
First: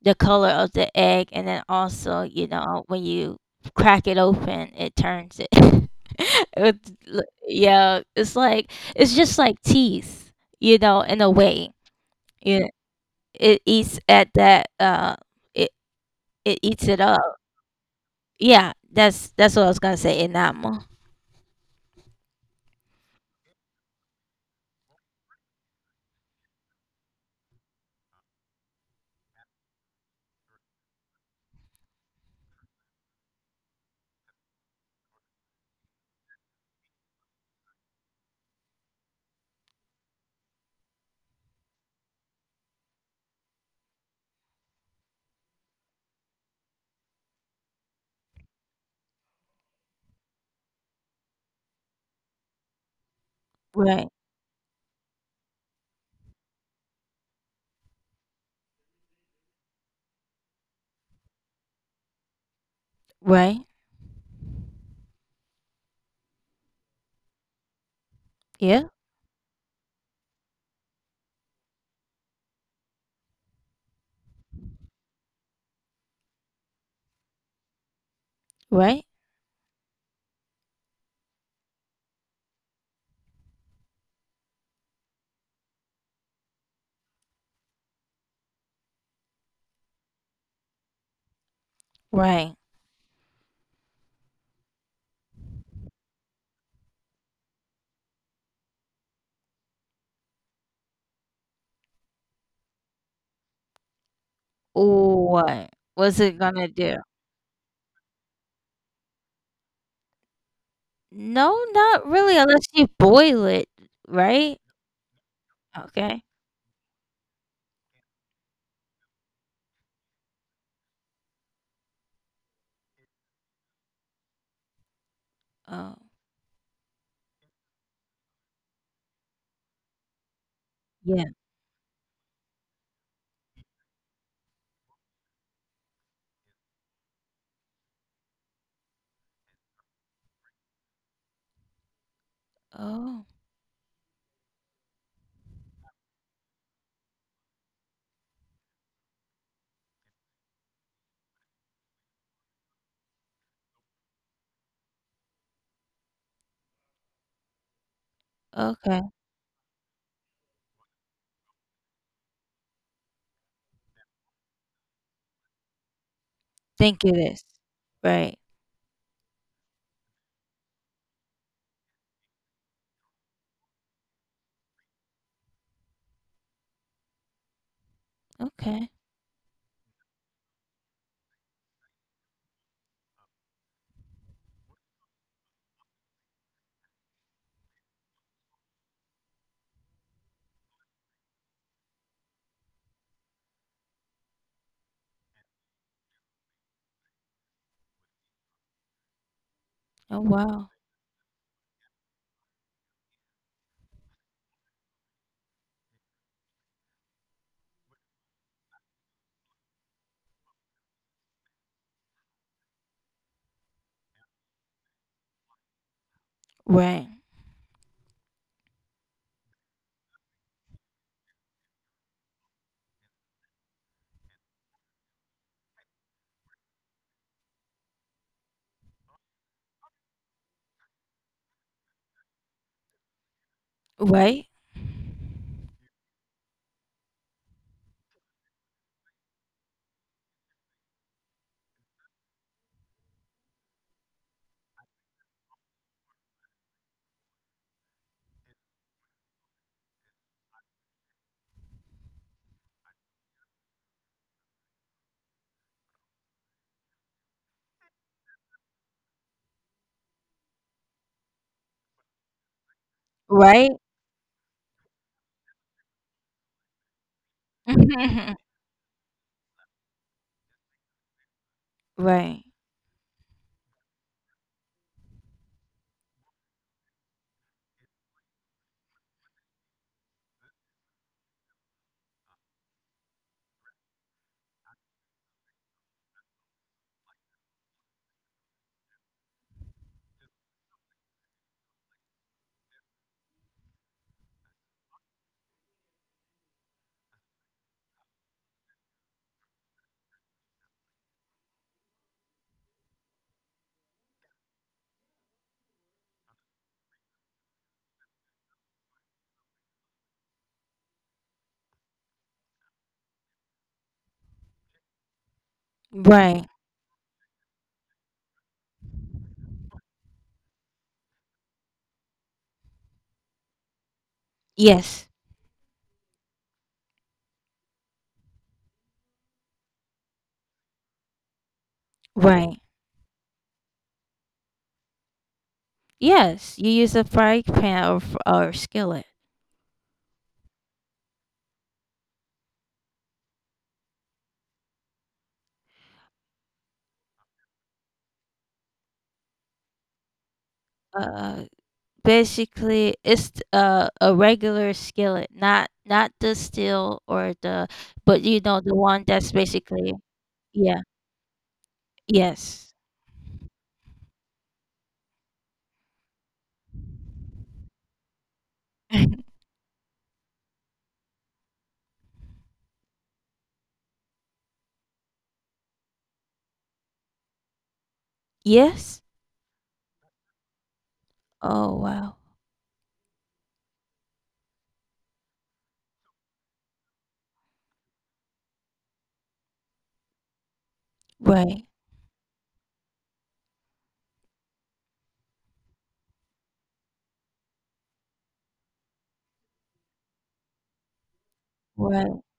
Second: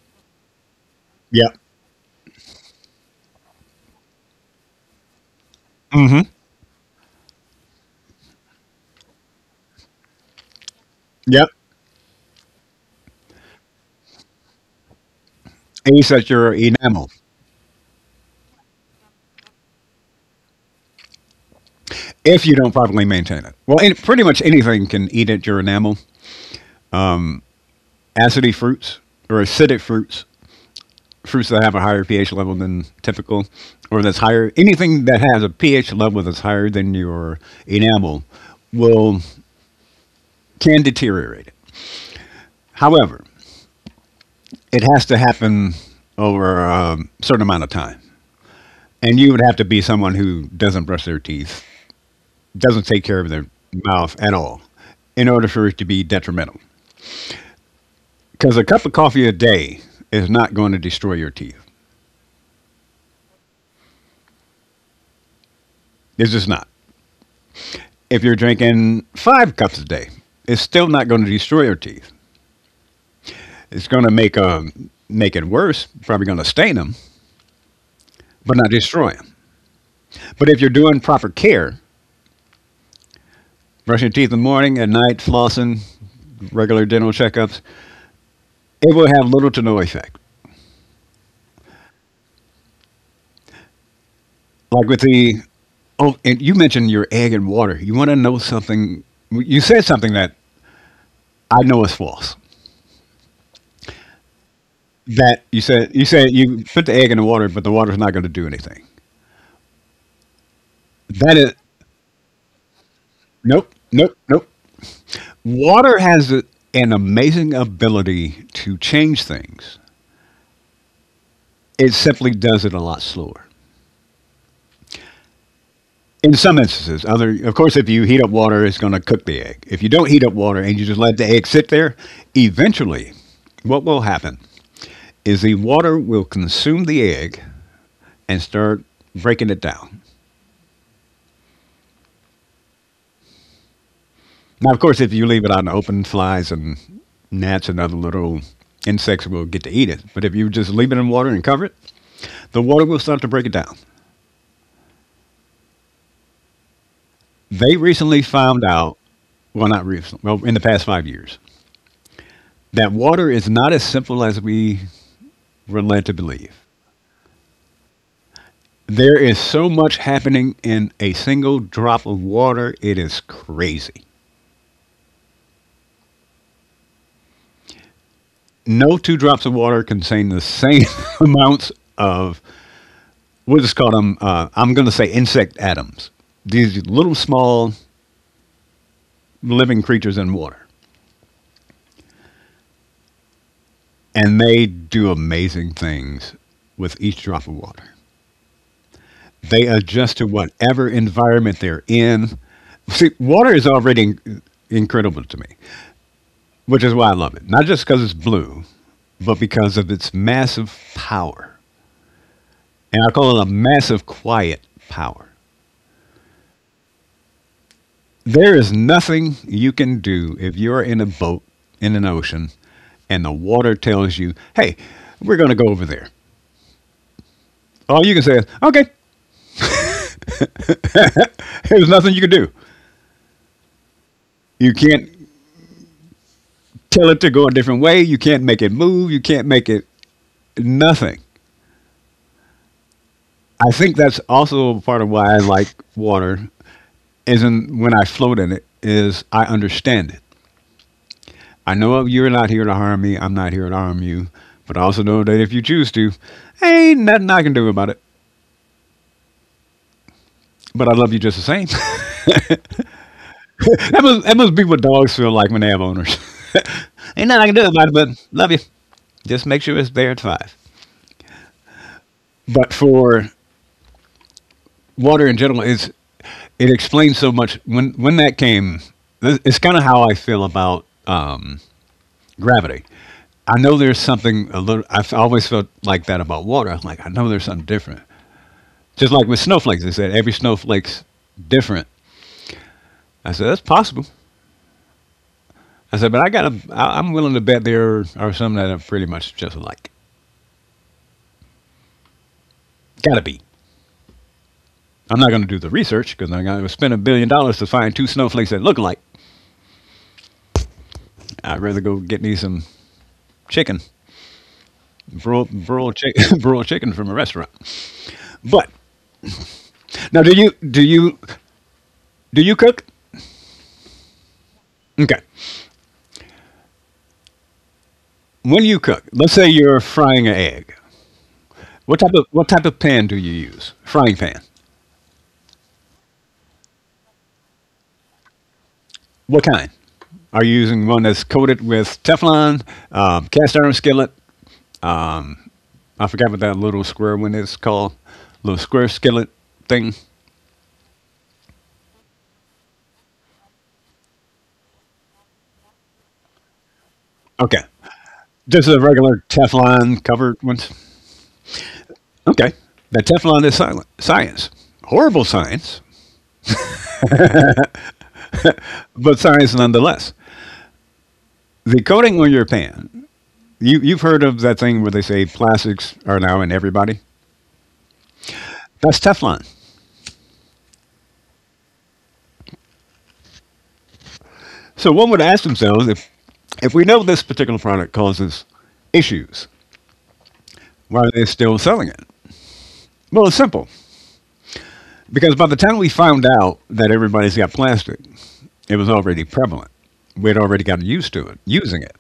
the color of the egg, and Yep. then also, when you crack it open, it turns it. Mm-hmm. Yeah, it's like it's just like teeth, in a Yep. way. You It eats at that, it Eats at it your eats it up. enamel Yeah, that's what I was gonna say, enamel. if you don't properly maintain it. Well, any, pretty much anything can eat at your enamel. Acidy fruits or acidic fruits, fruits that have a higher pH level than typical, or that's higher. Anything that has a pH level that's higher than your enamel will, can deteriorate it. However, it has to happen over a certain amount of time. And you would have to be someone who doesn't brush their teeth, doesn't take care of their Right, mouth at all, in order for it to be detrimental. Because a cup of coffee a day is not going to destroy your teeth. right, It's just not. If you're yeah, drinking five cups a day, it's still not going to destroy your teeth. It's going to make it worse. Probably going to stain them, but not right, destroy them. But if you're doing proper care, brushing your teeth in the morning, at night, flossing, regular dental checkups, it will have little to no effect. right. Like with the, oh, and you mentioned your egg and water. You want to know something. You said something that I know is false. What was it You gonna said do? you put the egg in the water, but the water's not going to do anything. No, That is, not really, unless you boil it, nope, right? nope, nope. Okay. Water has an amazing ability to change things. It simply does it a lot slower. Oh, In some instances, other of course, if you heat up water, it's going to cook the egg. If you don't heat up water and yeah. you just let the egg sit there, eventually, what will happen is the water will consume the egg and start breaking it down. Oh, Now, of course, if you leave it out in the open, flies and gnats and other little insects will get to eat it. But if you just leave it in water and cover it, the water will start to break it down. They recently okay. found out, well, not recently, well, in the past 5 years, that water is not as simple as we were led to believe. Think it is. Right. There is so much happening in a single drop of water, it is crazy. Okay. No two drops of water contain the same amounts of, we'll just call them I'm going to say insect atoms. These little small living creatures in water, and they do amazing things with each drop of water. They Oh, adjust to wow. whatever environment they're in. See, water is already incredible to me, which is why I love it. Not just because it's blue, but because of its massive power. And I call it a massive quiet power. Right. There is nothing you can do if you're in a boat in an ocean and the water tells you, hey, we're going to go over there. All you can say is, okay, there's nothing you can do. Right. You can't tell it to go a different way. You can't make it move. You can't make it, nothing. I think that's also part of why I like water, is in, when I float in it, is I understand it. I know you're not here to harm me. I'm not here to harm you. But I also know that if you choose to, ain't nothing I can do about it. But I love you just the same. Right. That must be what dogs feel like when they have owners. Ain't nothing I can do about it, but love you. Just make sure it's there at five. Right. But for water in general, it's, it explains so much. When that came, it's kind of how I feel about gravity. I know there's something a little. I've always felt like that about water. I'm like, I know there's something different. Just like with snowflakes, they said every snowflake's different. I said that's possible. I said, but I gotta. I'm willing to bet there are some that are pretty much just alike. Gotta be. I'm not gonna do the research because I'm gonna spend $1 billion to find two snowflakes that look alike. I'd rather go get me some chicken, Right. broiled chicken from a restaurant. But now, do you cook? Yes. Okay. When you cook, let's say you're frying an egg. Right. What type of pan do you use? Frying pan. Yes. You use a frying pan, or or skillet. What kind? Are you using one that's coated with Teflon, cast iron skillet? I forgot what that little square one is called. Little square skillet thing. Uh, basically, it's a regular skillet, not the steel or the, Okay. but you know the Just one a that's regular basically, Teflon covered yeah. ones. Yes. Okay. The Teflon is silent science. Horrible science, but science nonetheless. The coating on your pan, you've heard of that thing where they say plastics are now in everybody? Yes. That's Teflon. Oh, wow. So one would ask themselves if we know this particular product causes issues, why are they Right. still selling it? Well, it's simple. Because by the time we found out that everybody's got plastic, it was already prevalent. We'd already gotten used to it, Right. using it.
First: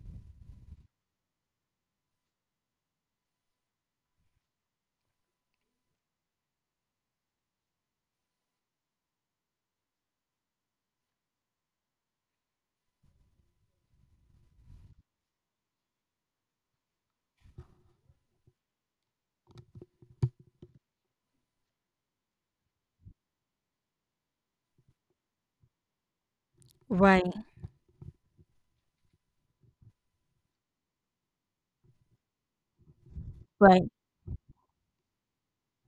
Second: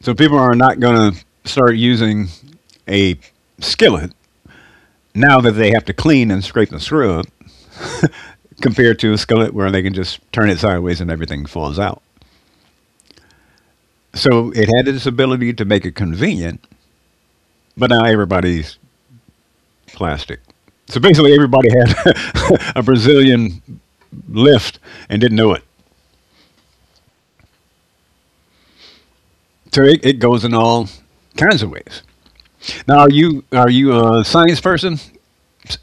So people are not going to start using a skillet now that they have to clean and scrape and screw up compared to a skillet where they can just turn it sideways and everything falls out. So it had its ability to make it convenient, but now everybody's plastic. So basically, everybody had a Brazilian lift and didn't know it. Right. So it goes in all kinds of ways. Now, are you are Right. you a science person?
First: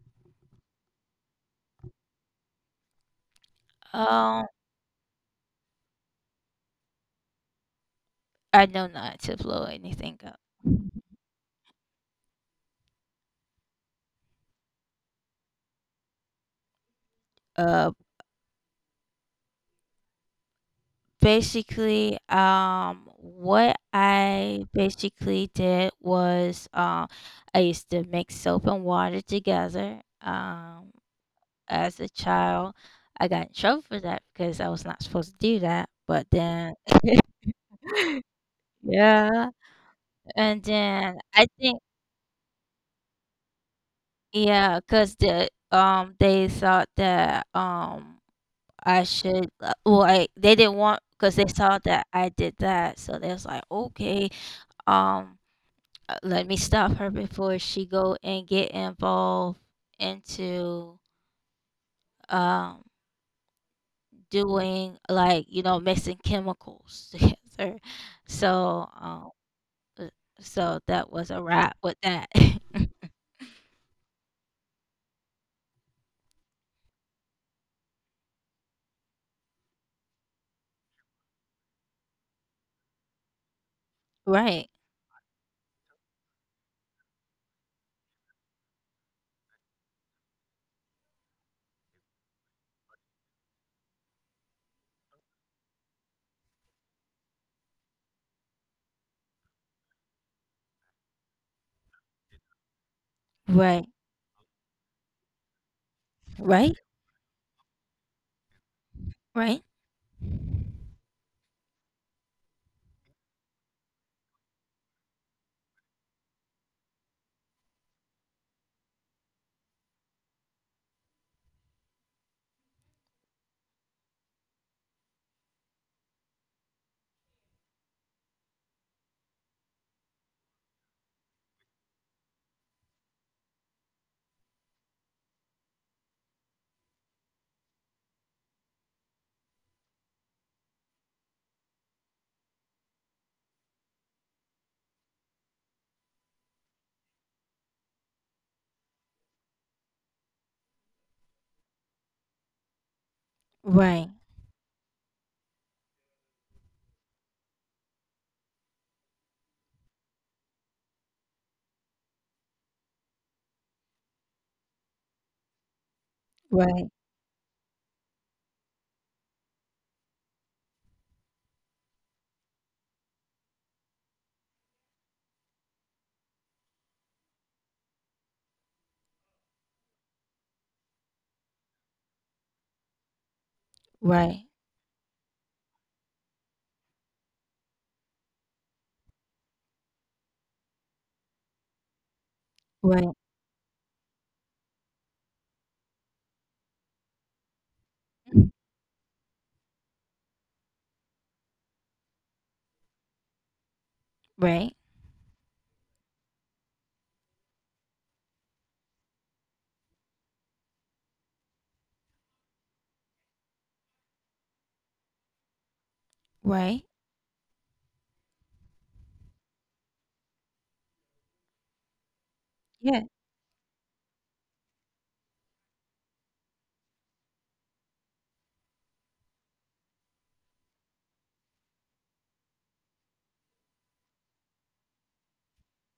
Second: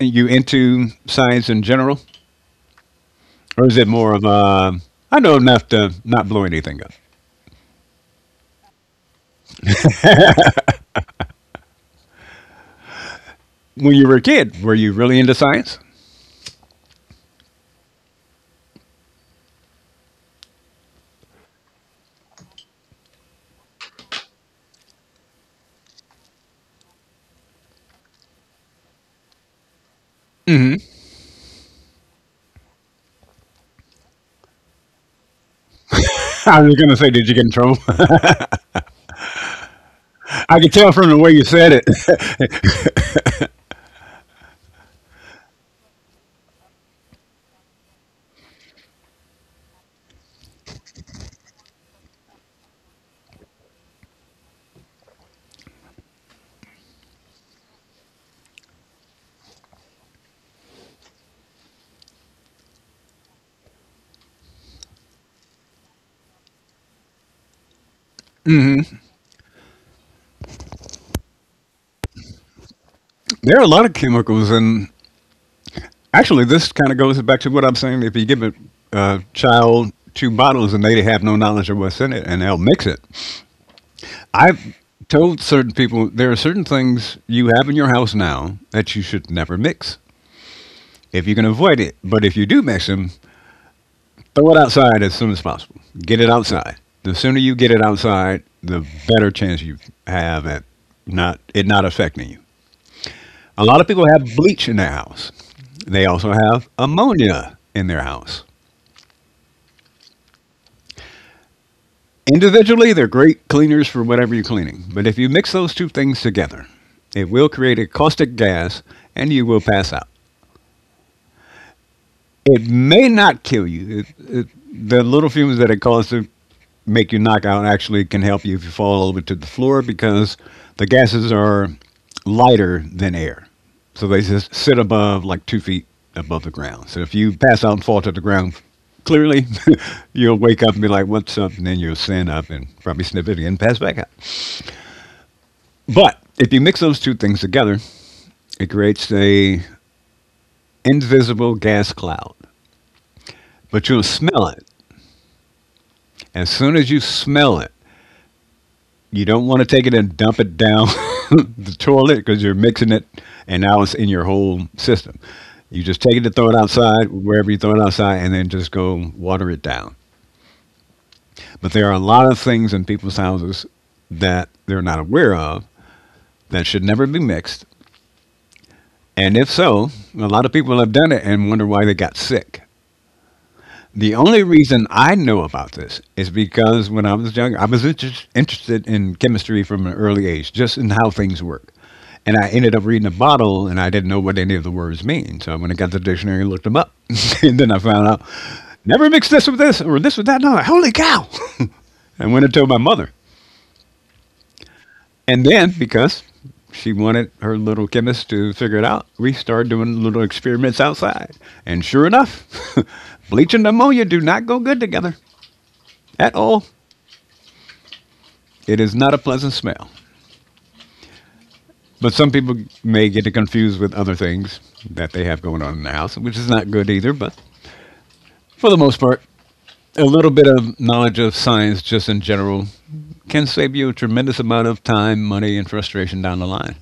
Are you into science in general, or is it more of Um, a. I know enough to not blow anything up. I know not to blow anything up. When you were a kid, were you really into science? Uh, basically, what I basically did was, I used to mix soap and water together. As a child, I got in trouble for that because I was not supposed to do that. I But was going to say, then, did you get in trouble? yeah, I could tell from the and way you said then it. I think, yeah, because the they thought that. I should Well, I they didn't want because they saw that I did that, so they was like, "Okay, um, let me stop her before she go and get involved into, um, doing, like, mixing chemicals together." So, uh, so that was a wrap with that. There are a lot of chemicals. And actually, this kind of goes back to what I'm saying. If you give a child two bottles and they have no knowledge of what's in it, and they'll mix it, I've told Right. certain people there are certain things you have in your house now that you should never mix if you can avoid it. But if you do mix them, throw it outside as soon as possible. Get it outside. The sooner you get it outside, the better chance you have at not affecting you. A lot of people have Right. bleach in their house. They also have Right. ammonia in their house. Right. Individually, they're great cleaners for whatever you're cleaning. But if you mix those two things together, it will create a caustic gas and you will pass out. It may not kill you. The little fumes that it causes to make you knock out actually can help you if you fall over to the floor because the gases are lighter than air. So they just sit above like 2 feet above the ground. So if you pass out and fall to the ground, clearly, you'll wake up and be like, what's up? And then you'll stand up and probably sniff it again and pass back out. But if you mix those two things together, it creates a invisible gas cloud. But you'll smell it. Right. As soon as you smell it, you don't want to take it and dump it down the toilet because you're mixing it and now it's in your whole system. You just take it and throw it outside, wherever you Right. throw it outside, and then just go water it down. But there are a lot of things in people's houses that they're not aware of that should never be mixed. And if so, a lot of people have done it and wonder why they got sick. The only reason I Right. know about this is because when I was young, I was interested in chemistry from an early age, just in how things work. And I ended up reading a bottle, and I Right. didn't know what any of the words mean. So I went and got the dictionary and looked them up, and then I found out never mix this with this or this with that. No, holy cow! I went and told my mother, and Right. then because she wanted her little chemist to figure it out, we started doing little experiments outside, and sure enough, bleach and ammonia do not go good together at all. Right. It is not a pleasant smell, but some people may get it confused Yeah. with other things that they have going on in the house, which is not good either. But for the most part, a little bit of knowledge of science just in general can save you a tremendous amount of time, money, and frustration down the line.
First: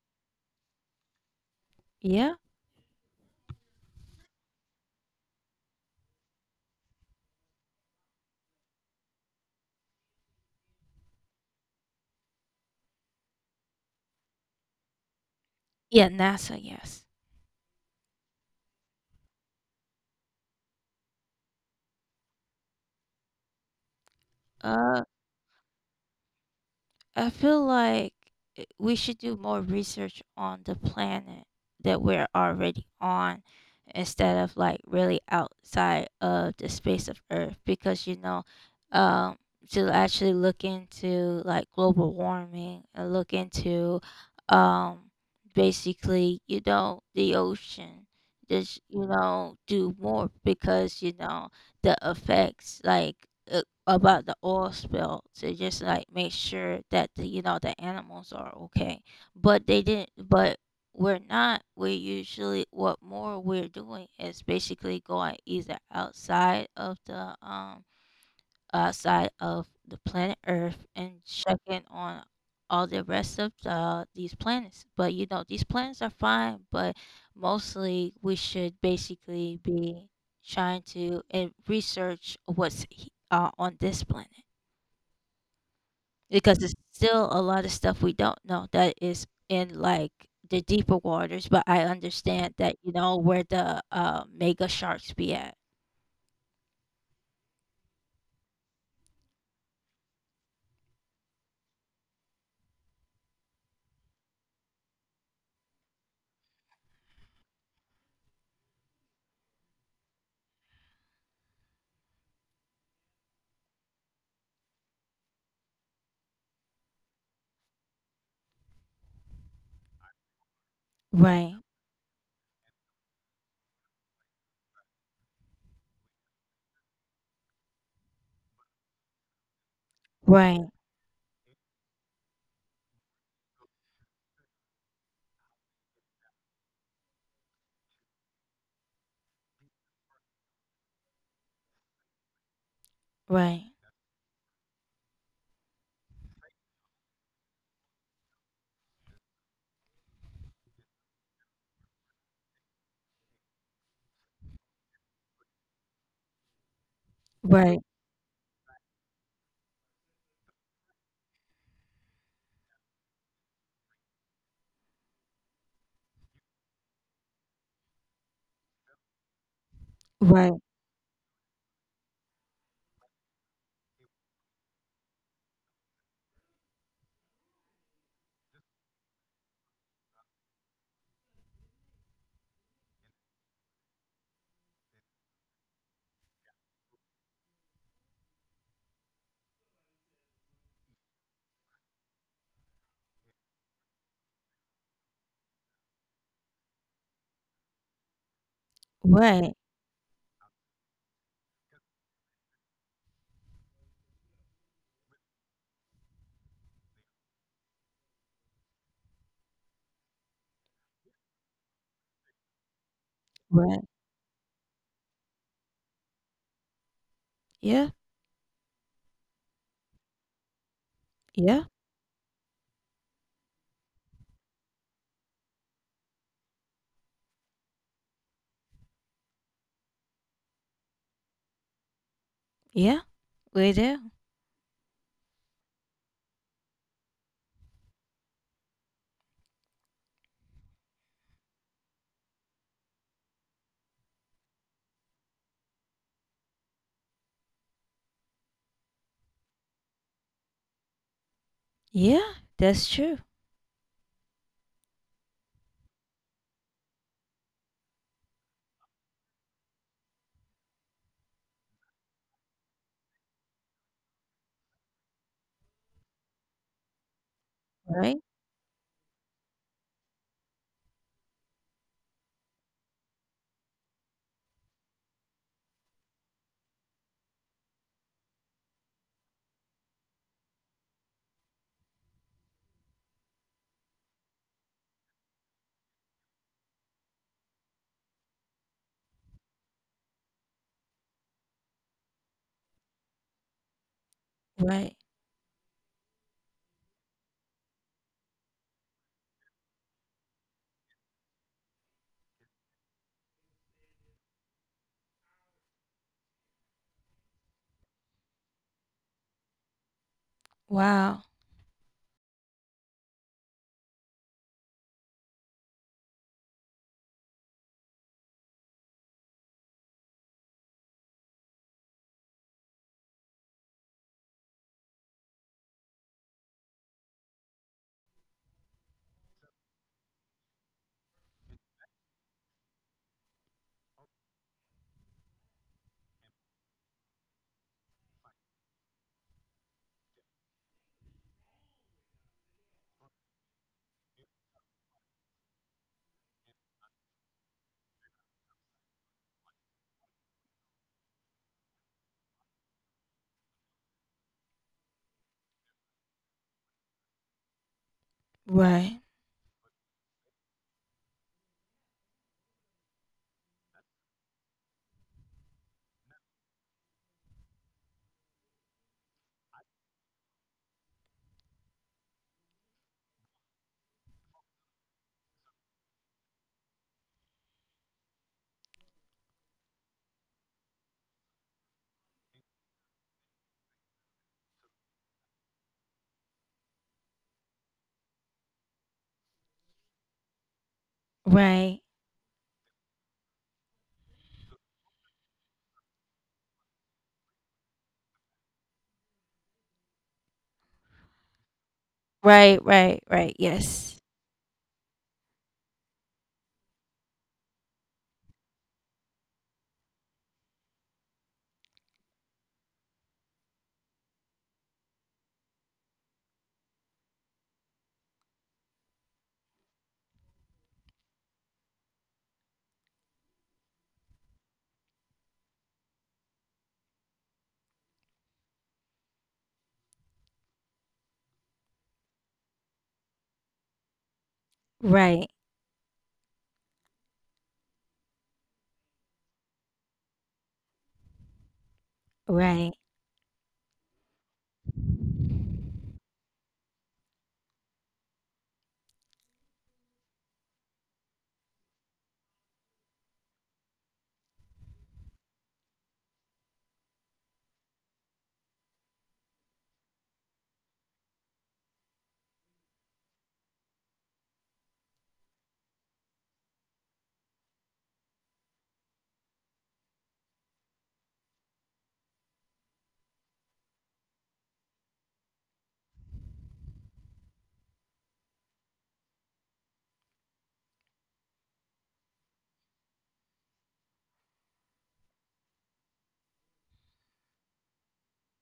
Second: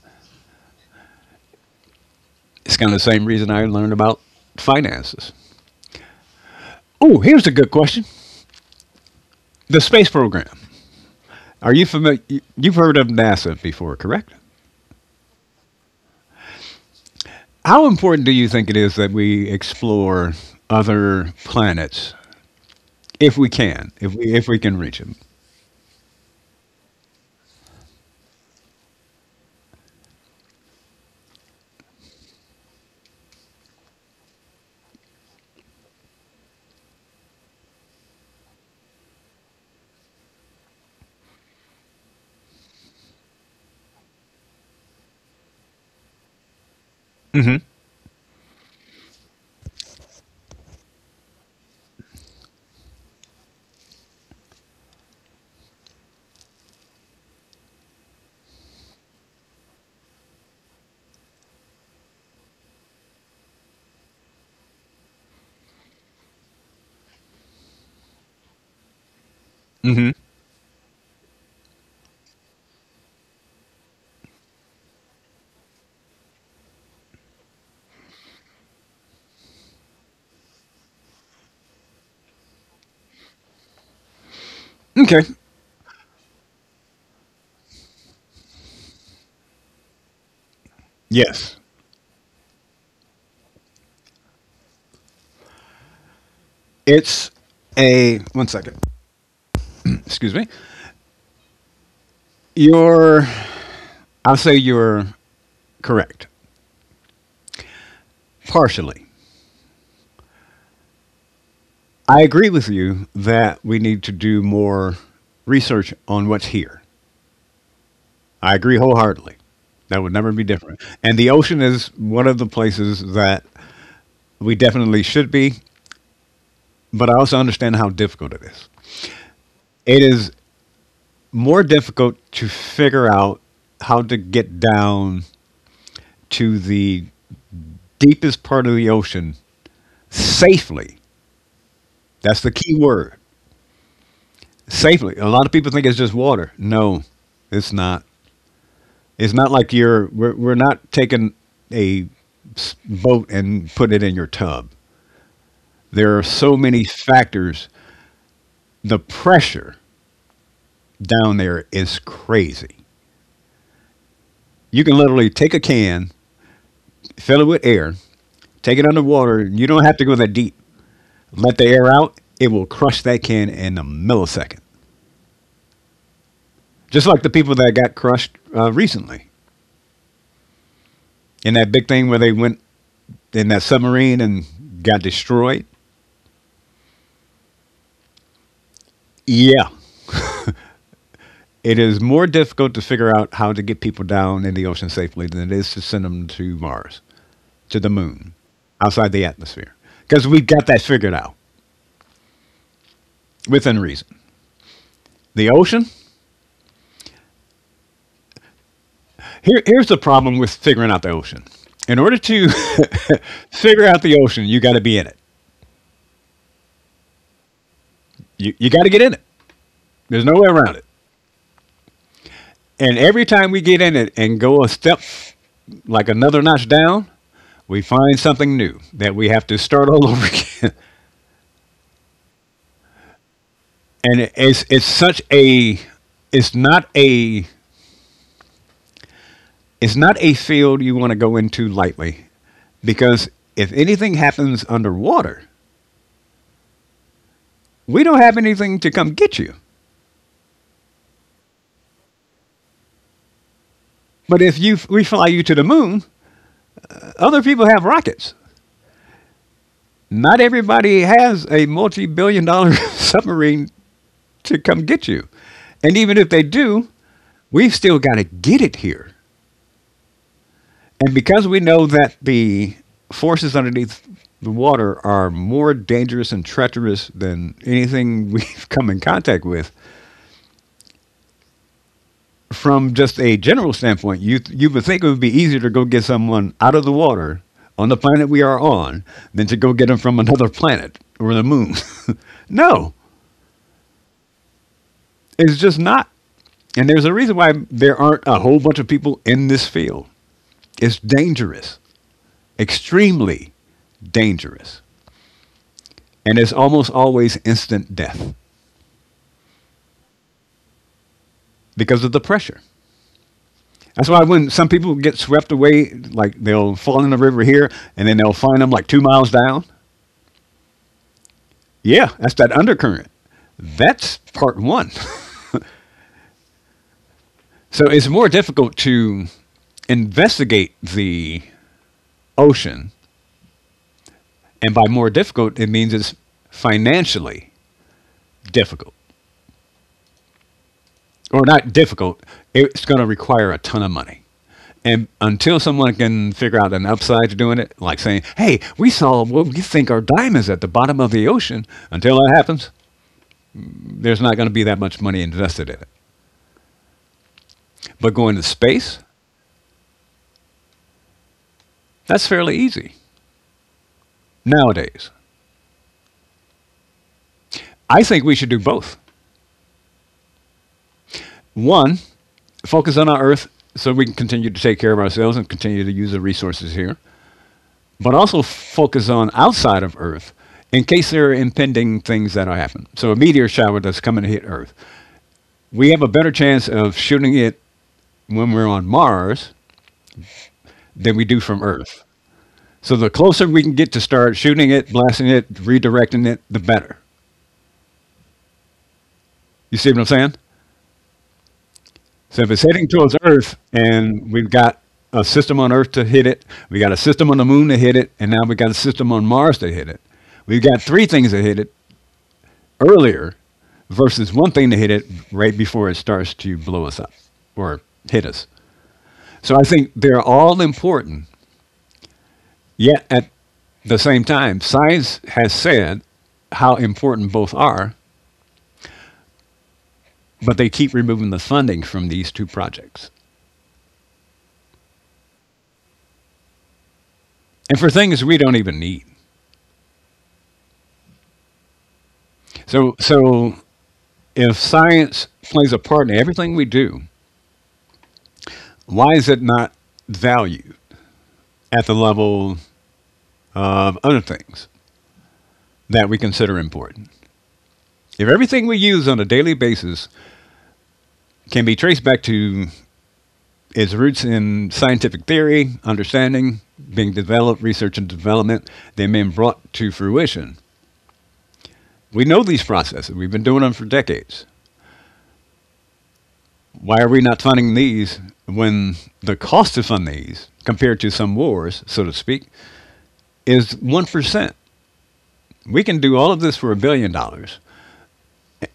Yeah. It's kind of the same reason I learned about finances. Oh, here's a good question. The space program. Are you familiar? You've heard of NASA before, correct? Yeah, NASA, yes. How important do you think it is that we explore other planets if we can, if we can reach Uh, him. I feel like we should do more research on the planet that we're already on, instead of like really outside of the space of Earth because, um, to actually look into like global warming and look into, um, basically, the Mm-hmm. ocean. Just, do more because, the effects like, uh, about the oil spill, to just like make sure that the, the animals are okay, but they didn't, but we're not, we usually, what more we're doing is basically going either outside of the Mm-hmm. planet Earth and checking on all the rest of these planets. But you know, these planets are fine, but mostly we should basically be trying to, research on this planet Okay. because it's still a lot of stuff we don't know that is in like the deeper waters. Yes. But I understand that you know where the mega sharks be at. It's a 1 second. Excuse me. You're, I'll say you're correct. Partially. I agree with you that we need to do more research on what's here. I agree wholeheartedly. That would never be different. And the ocean Right, is one of the places that we definitely should be, but I also understand how difficult it is. It is right, more difficult to figure out how to get down to the deepest part of the ocean safely. That's the key word. right, Safely. A lot of people think it's just water. No, it's not. It's not like we're not taking a boat and putting it in your tub. There are so many factors. right, The pressure down there is crazy. You can literally take a can, fill it with air, take it underwater. You don't have to go that deep. right, Let the air out, it will crush that can in a millisecond. Just like the people that got crushed recently in that big thing where they went in that submarine and got destroyed. Yeah, it is more difficult to figure out how to get people down in the ocean safely than it is to send them to Mars, to the moon, outside the right. atmosphere. Because we've got that figured out within reason. The ocean, here's the problem with figuring out the ocean. In order to figure out Right. the ocean, you got to be in it. Yeah, You got to get in it. There's no way around it. yeah, And every time we get in it and go a step, like another notch down, we find something new that we have to start all over again. yeah. We do. And it's such a it's not a it's not a field you want to go into lightly, because if anything happens underwater, we don't have anything to come get you. Yeah, that's true. But if you we fly you to the moon, other people have rockets. Not everybody has a multi-multi-billion dollar submarine to come get you. And even if they do, we've still got to Right, get it here. And because we know that the forces underneath the water are more dangerous and treacherous than anything we've come in contact with, from just a general standpoint, you would think it would be easier to go get someone out of the water on the planet we are on than to go get them from another planet or the moon. No, right. it's just not. And there's a reason why there aren't a whole bunch of people in this field. It's dangerous, extremely dangerous. And it's almost always instant death Wow. because of the pressure. That's why when some people get swept away, like they'll fall in the river here and then they'll find them like 2 miles down. Yeah, that's that undercurrent. That's part one. So it's more difficult to investigate the ocean. And by more difficult, it means it's financially difficult. Or not difficult, it's going to require a ton of money. And until someone can figure out an upside to doing it, like saying, "Hey, we saw what we think are diamonds at the bottom of the ocean," until that happens, there's not going to be that much money invested in it. But going to space, Right, that's fairly easy nowadays. I think we should do both. One, focus on our Earth so we can continue to take care of ourselves and continue to use the resources here, but also focus on outside of Earth in case there are impending things that will happen. So a meteor shower that's coming to hit Earth, we have a better chance of shooting it when we're on Mars than we do from Earth. right, So the closer we can get to start shooting it, blasting it, redirecting it, the better. You see what I'm saying? So if it's right, heading towards right, Earth right. Yes. and we've got a system on Earth to hit it, we got a system on the moon to hit it, and now we got a system on Mars to hit it. We've got 3 things to hit it earlier versus one thing to hit it right before it starts to blow us up or hit us. So I think they're all important. Yet at the same time, science has said how important both are, but they keep removing the funding from these 2 projects. Right, And for things we don't even need. So right, so if science plays a part in everything we do, why is it not valued at the level of other things that we consider important? If everything we use on a daily basis can be traced back to its roots in scientific theory, understanding, being developed, research and development, then being brought to fruition, we know these processes. We've been doing them for decades. Why are we not funding these when the cost to fund these, compared to some wars, so to speak, is 1%? We can do all of this for $1 billion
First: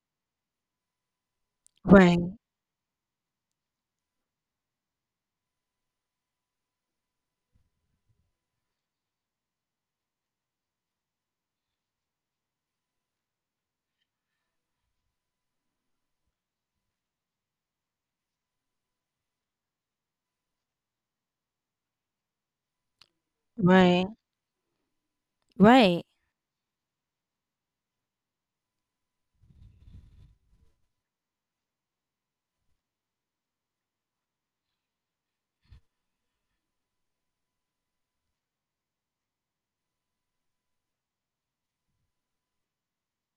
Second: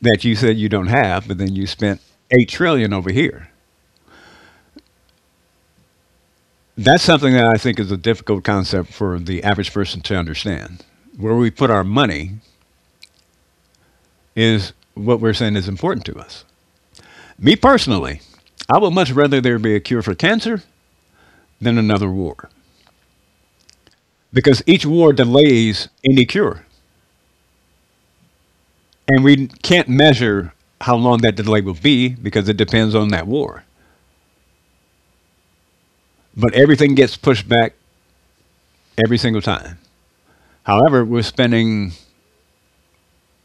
that you said you don't have, but then you spent right, 8 trillion dollars over here. That's something that I think is a difficult concept for the average person to understand. Where we put our money is what we're saying is important to us. Me personally, I would much rather there be a cure for cancer than another war, right, because each war delays right, any cure. And we can't measure how long that delay will be because it depends on that war. But everything gets pushed back every single time. However, we're spending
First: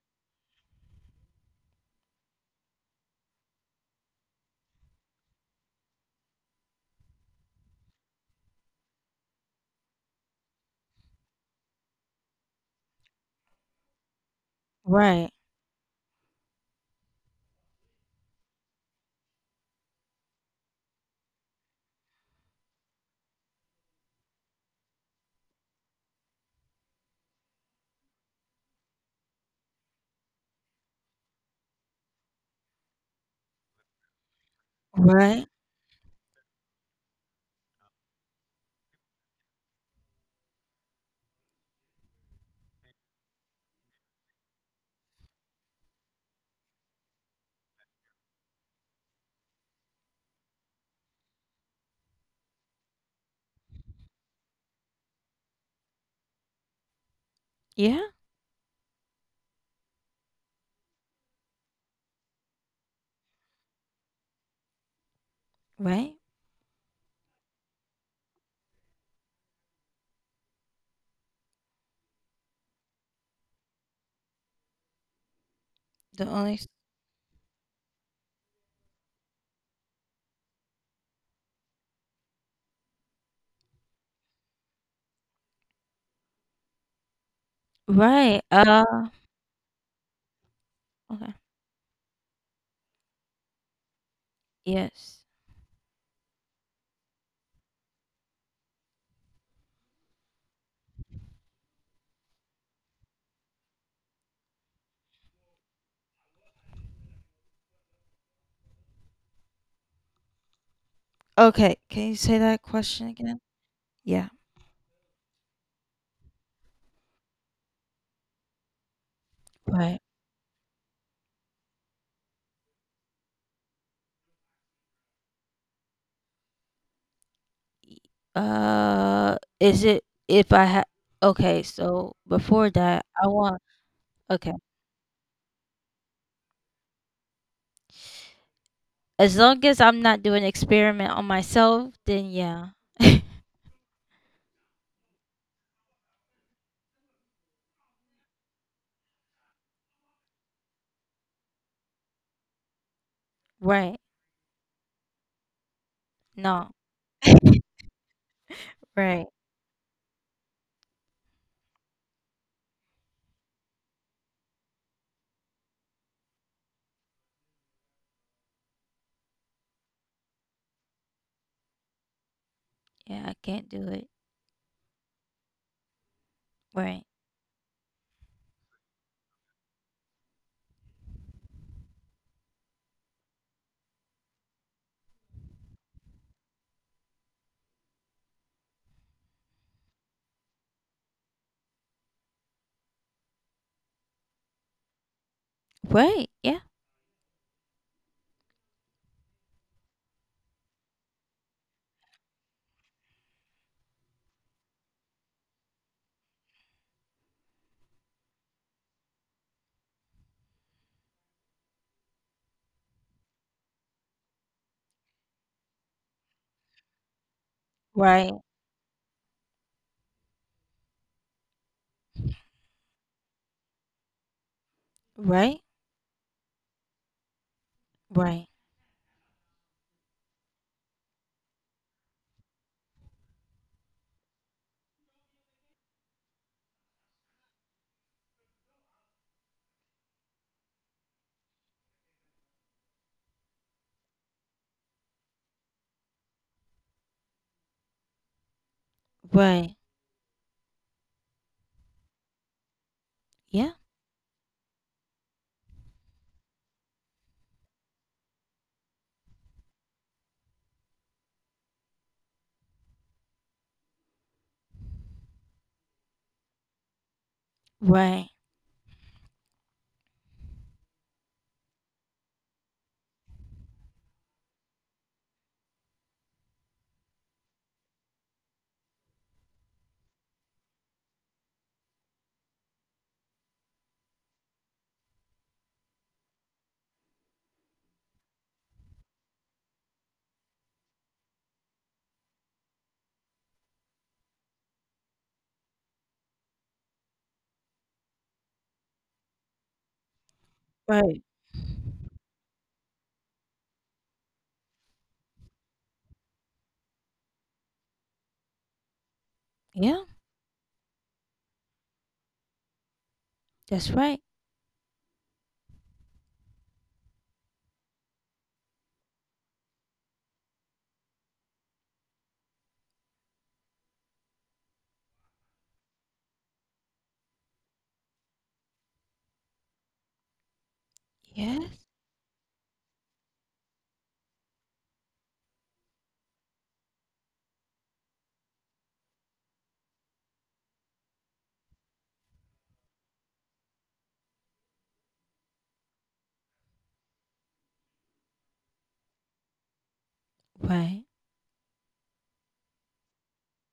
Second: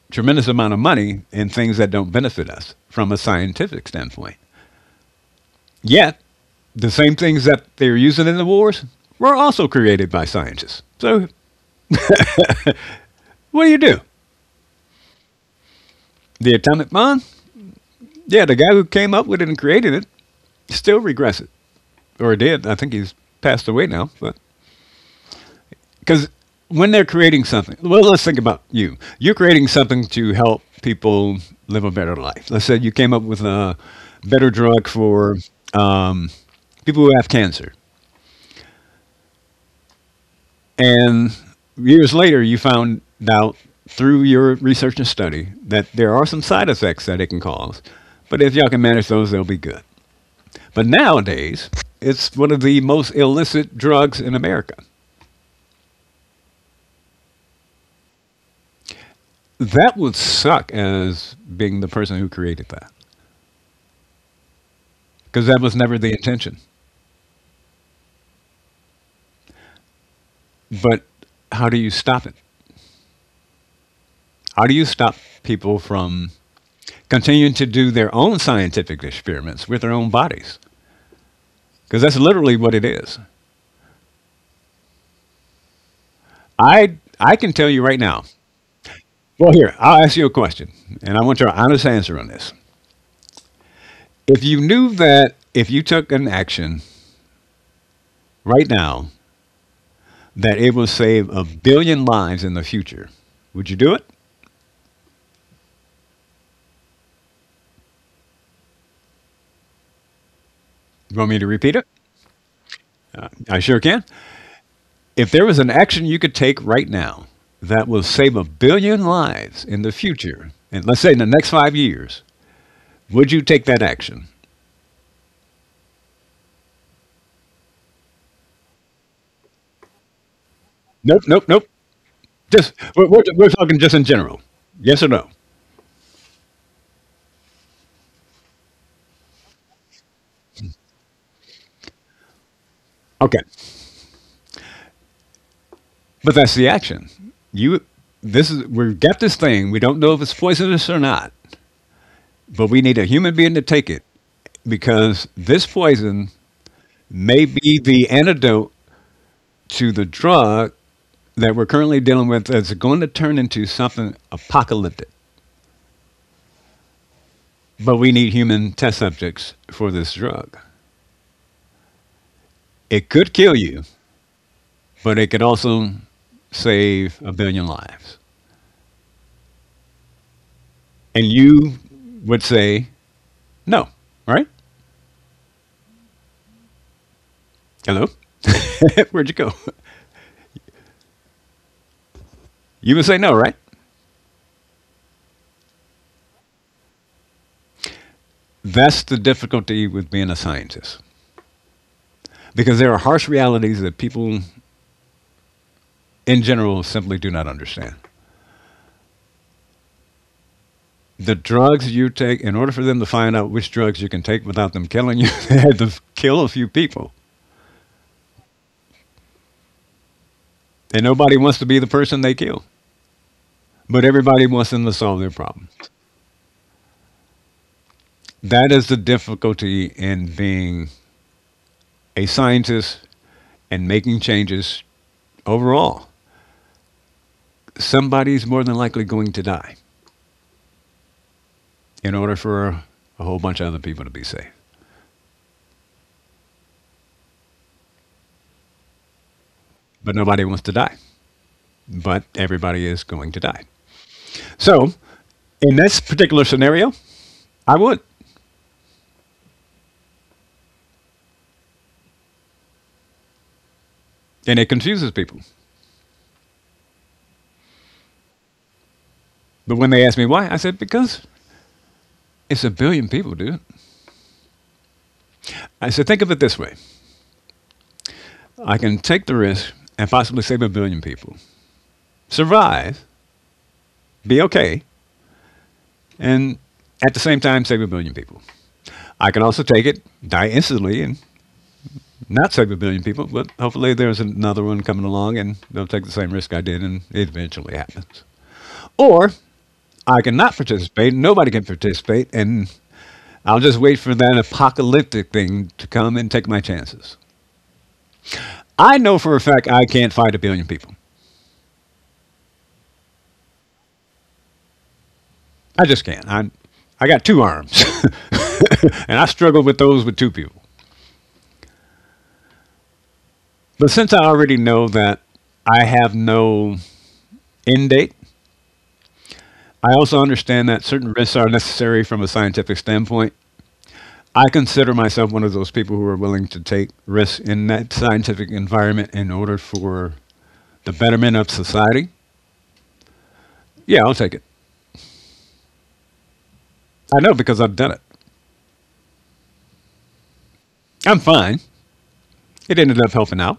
a tremendous amount of money in things that don't benefit us from a scientific standpoint. Yet, the same things that they're using in the wars were also created by scientists. So, what do you do? right, The atomic bomb? Yeah, the guy who came up with it and created it still regrets it. Or did. I think he's passed away now. But because when they're creating something, well, let's think about you. You're creating something to help people live a better life. Let's say you came up with a better drug for right. people who have cancer, and years later you found out through your research and study that there are some side effects that it can cause. But if y'all can manage those, they'll be good. But nowadays, it's one of the most illicit drugs in America. Yeah, That would suck as being the person who created that because that was never the right. intention. But how do you stop it? How do you stop people from The only. Continuing to do their own scientific experiments with their own bodies? Because that's literally what it is. I can tell you right now. Right. Well, here, I'll ask you a question, and I want Okay. your honest answer on this. If you knew Yes. that if you took an action right now that it will save a billion lives in the future, would you do it? You want me to repeat it? Okay. Can you say that question again? I sure can. Yeah. If there was an action you could take right now that will save a billion lives in the Right. future, and let's say in the next 5 years, would you take that action? Is it if I had. Nope, nope, nope. Okay, so Just before we're, that, we're, I we're want. talking just in general. Okay. Yes or no? As long as I'm not doing experiment on myself, then yeah. Okay, but that's the action. You, this is, we've got this thing. We don't know if it's poisonous or not, but we need a human being to take it Right. because this poison No. may be the antidote Right. to the drug that we're currently dealing with is going to turn into something apocalyptic. But we need human test subjects for this drug. It Yeah, could I kill can't you, do it. but it could also Right. save a billion lives. And you would say no, right? Hello? Where'd you go? You would say no, right? Right. Yeah. That's the difficulty with being a scientist because there are harsh realities that people in general simply do not understand. The drugs you take, in order for them to find out which drugs you can take without them killing you, they had to kill a few people. Right. And nobody wants to be the person they kill, but everybody wants them to solve their Right. problem. Right. That is the difficulty in being a scientist and making changes overall. Somebody's more than likely going to die in order for a whole bunch of other people to be safe. Right. But nobody wants to die, but everybody is going to die. Yeah. So, in this particular scenario, I would, and it confuses people. Right. But when they asked me why, I said, because it's a billion people, dude. I said, think of it this way. I can take the risk and possibly save a billion people, survive, be okay, and at the same time save a billion people. I can also take it, die instantly, and not save a billion people, but hopefully there's another one coming along and they'll take the same risk I did and it eventually happens. Or I can not participate, Right. nobody can participate, and I'll just wait for that apocalyptic thing to come and take my chances. I know for a fact I Yeah. can't fight a billion people. That's right. I just can't. I got two arms, and I struggled with those with two people. But since I already know that I have no end date, I also understand that certain risks are Yes. necessary from a scientific standpoint. I consider myself one of those people who are willing to take risks in that scientific environment in order for the betterment of society. Yeah, I'll take it. I know because I've done it. Right. I'm fine. It ended up helping out.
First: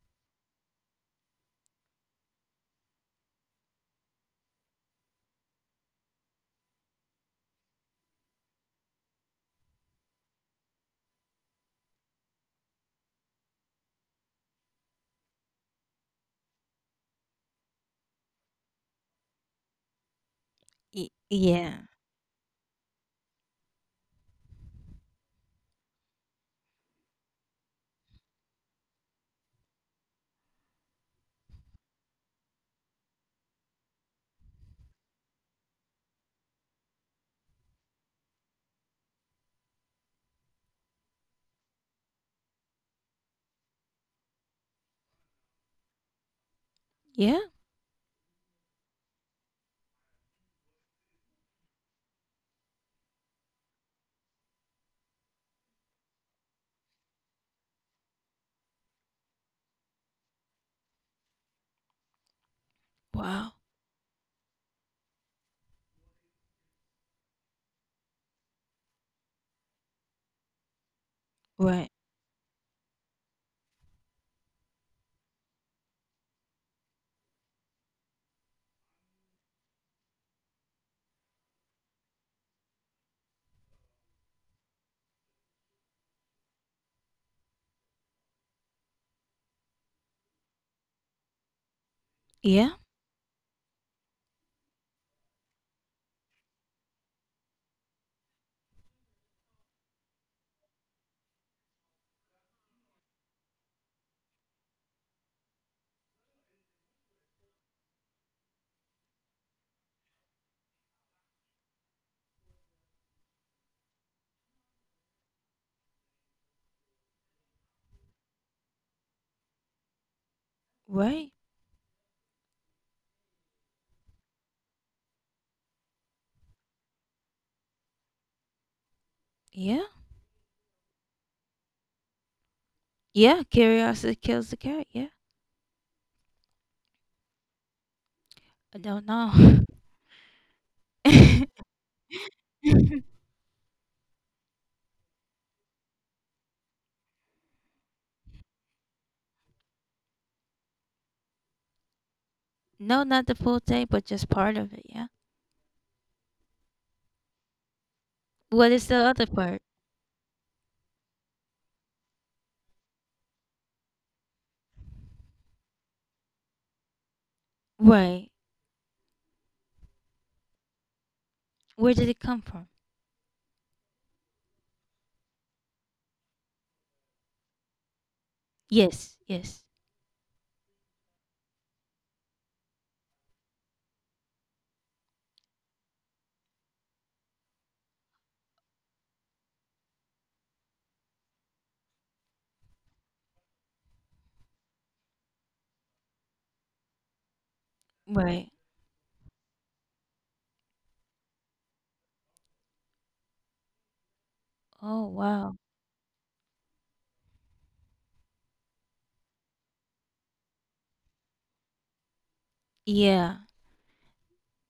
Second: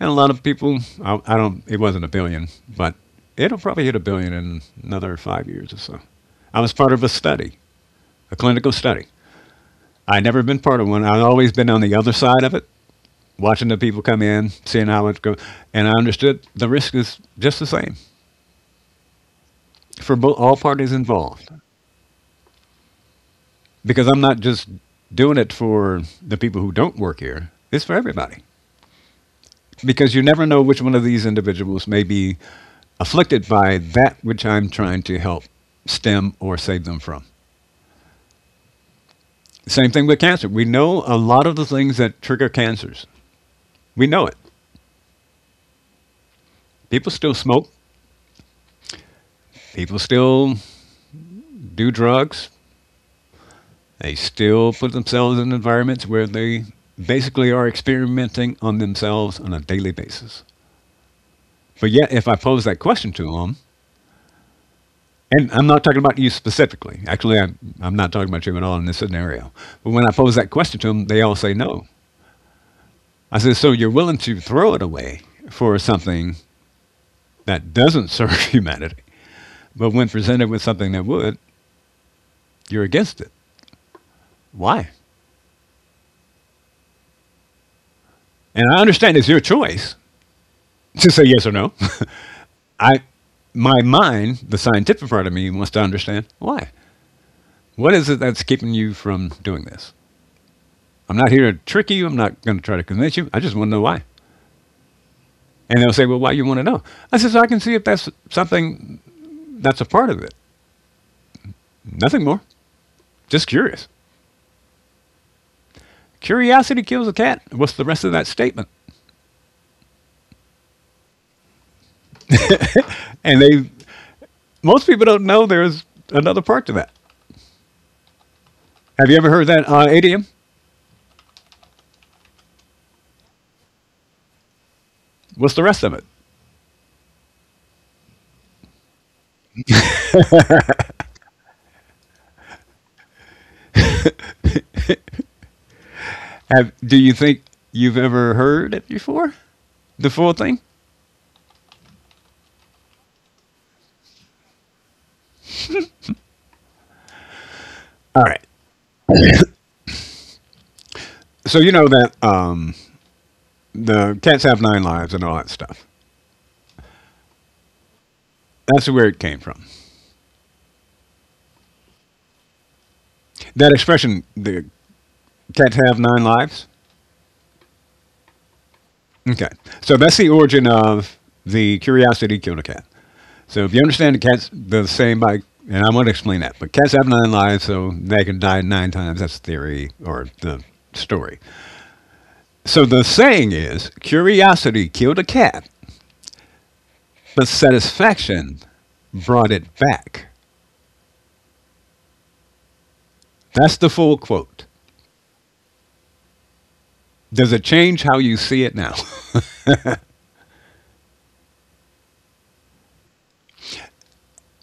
And a lot of people, I don't, it wasn't a billion, but it'll probably hit a billion in another 5 years or so. I was part of a study, a clinical study. I'd never been part of one. I'd always been on the other side of it, watching the people come in, seeing how it goes. And I understood the risk is just the same for all parties involved Yeah. because I'm not just doing it for the people who don't work here, it's for everybody. Because you never know which one of these individuals may be afflicted by that which I'm trying to help stem or save them from. Same thing with cancer. We know a lot of the things that trigger cancers. We know it. People still Yeah. smoke, people still do drugs, they still put themselves in environments where they basically are experimenting on themselves on a daily basis. But yet, if I pose that question to Wow. them, and I'm not talking about you specifically. Actually, I'm not talking about you at all in this scenario. But when I pose that question to them, they all say Right. no. I said, so you're willing to throw it away for something that doesn't serve humanity, but when presented with something that would, you're against it. Why? And I understand it's your choice to say yes or no. Yeah. I, my mind, the scientific part of me, wants to understand why. What is it that's keeping you from doing this? I'm not here to trick you. I'm not going to try to convince you. I just want to know why. And they'll say, well, why you want to know? I said, so I can see if that's something that's a part of it. Nothing more. Just curious. Curiosity kills a cat. What's the rest of that statement? Right. And they, most people don't know there's another part to that. Have you ever heard that Yeah. Idiom? Yeah. Curiosity kills the cat. Yeah. What's the rest of it? I don't know. Have, do you think you've ever heard it before? The full thing? No, not the full thing, but just part of it. Yeah. All right. What is the other part? So you know that the cats have nine lives and all that stuff. Right. That's where it came from. Where did it come from? That expression, the cats have nine lives. Yes, Okay. yes. So that's the origin of the curiosity killed a cat. So if you understand the cat's the same by, and I want to explain that, but cats have nine lives, so they can die nine times. That's the theory or the story. So the saying is, curiosity killed a cat, but Right. satisfaction brought it back. That's the full quote. Oh, wow. Does it change how you see it now? Yeah,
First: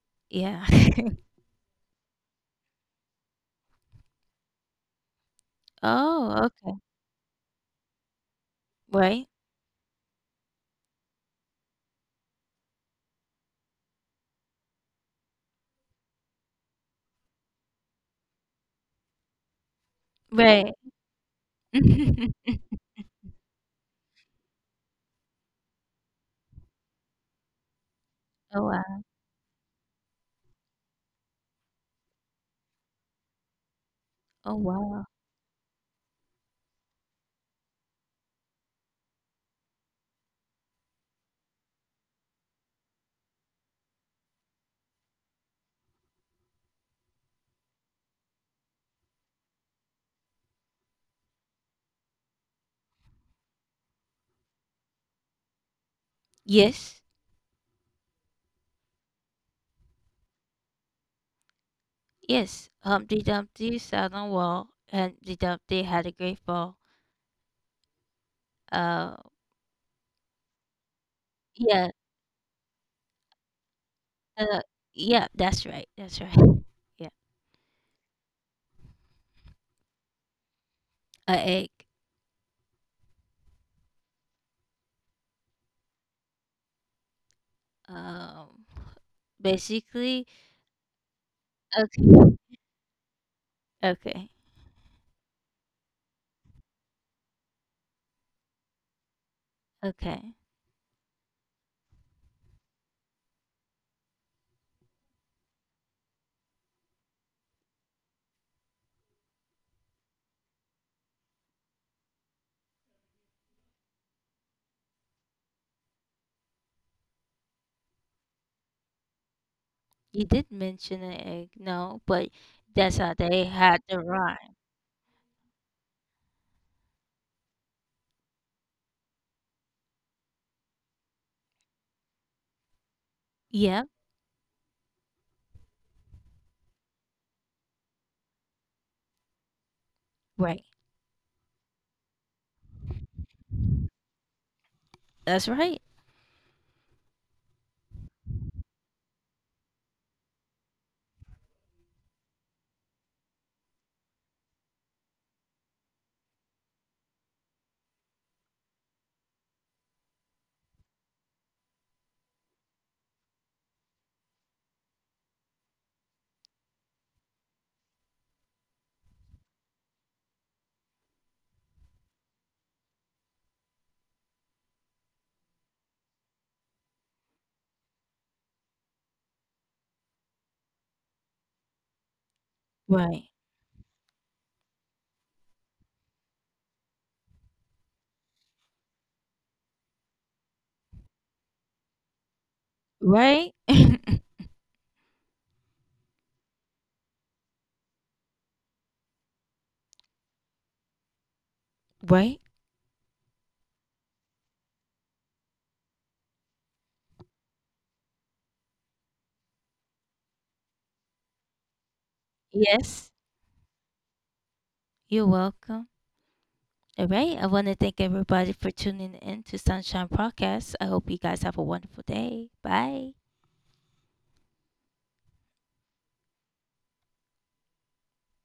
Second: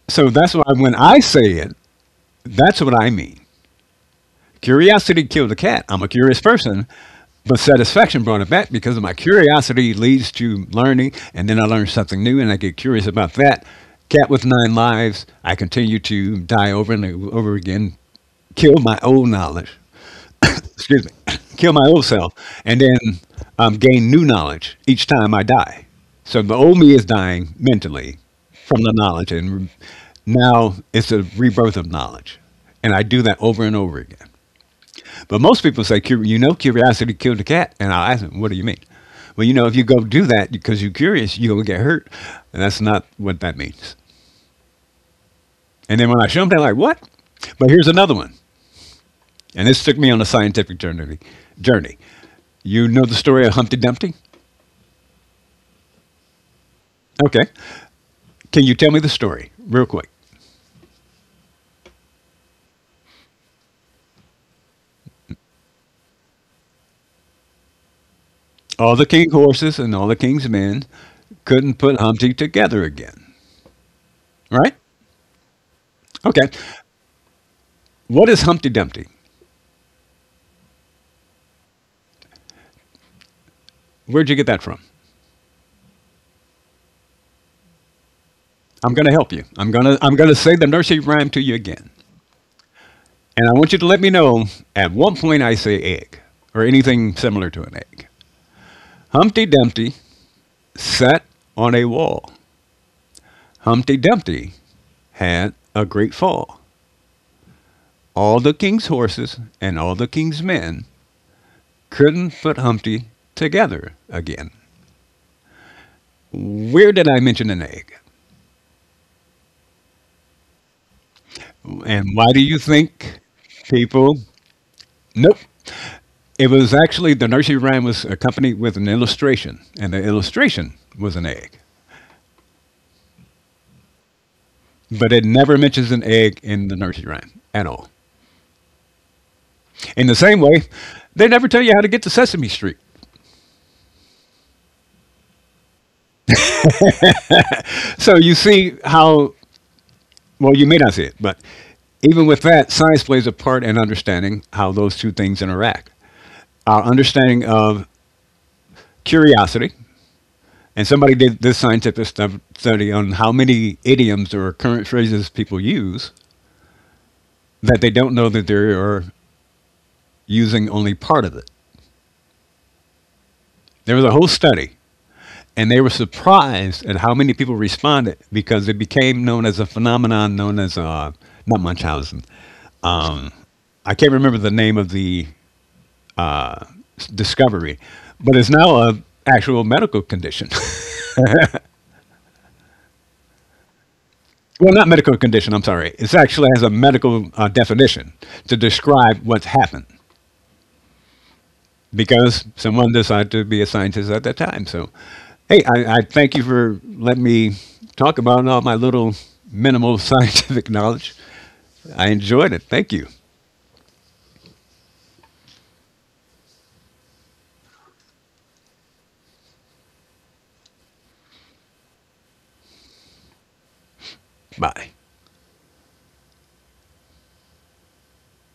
So that's why yeah. when I say it, that's what I mean. Curiosity killed a cat. I'm a curious Oh, okay. person, but satisfaction brought it back because my Right, curiosity leads to learning, and then I learn something new, and I get curious about that. Cat with nine lives. I continue to die over and over again, kill my old knowledge. right. Excuse me, kill my old self, and then gain new knowledge each time I die. So the old me is dying mentally Oh, from the wow. knowledge, and now it's a rebirth of knowledge, and I do that over and over again. Oh, wow. But most people say, you know, curiosity killed the cat. And I'll ask them, what do you mean? Well, you know, if you go do that because you're curious, you will get hurt. And that's not what that means. And then when I show them, they're like, what? But here's another one. And this took me on a scientific journey. You know the story of Humpty Dumpty? Yes, Okay. Can you tell me the story real quick? yes. Humpty Dumpty sat on wall, and Humpty Dumpty had a great fall. All the Uh, king's horses and all the king's men couldn't put yeah, Humpty together again, uh, right? yeah, that's right. That's right. Okay. Yeah. What is Humpty Dumpty? A egg. Where'd you get that from? Um, I'm going to help you. I'm going to basically, say the nursery rhyme to you again. okay, And I want you to let me okay, know. At one point, I say egg or anything similar to an egg. Humpty Dumpty okay. sat on a wall. Humpty Dumpty had a great fall. All the king's horses and all the king's men couldn't put Humpty together again. Where did I mention an egg? You did mention an egg, no, And why do but you that's think how they had the people? rhyme. Nope. It was actually, the nursery rhyme was accompanied with an illustration, and the illustration was an egg. Yeah, But it never mentions an egg in the nursery rhyme at all. In the same way, right. they never tell you how to get to Sesame Street. That's right. So you see how, well, you may not see it, but even with that, science plays a part in understanding how those two things interact. Our understanding of curiosity, and somebody did this scientific study on how many idioms or current phrases people use that they don't know that they are using only part of it. There was a whole study. And they were surprised at how many people responded because it became known as a phenomenon known as not Munchausen. Right. I can't remember the name of the discovery, but it's now a actual medical condition. Right. Well, not medical condition. I'm sorry. It actually has a medical definition to describe what's happened because Right. someone decided to be a scientist at that time. So, hey, I thank you for letting me talk about all my little minimal scientific knowledge. I enjoyed it. Thank you. Yes. You're welcome. All right. I want to thank everybody for tuning in to Sunshine Podcast. I hope you guys have a wonderful day. Bye. Bye.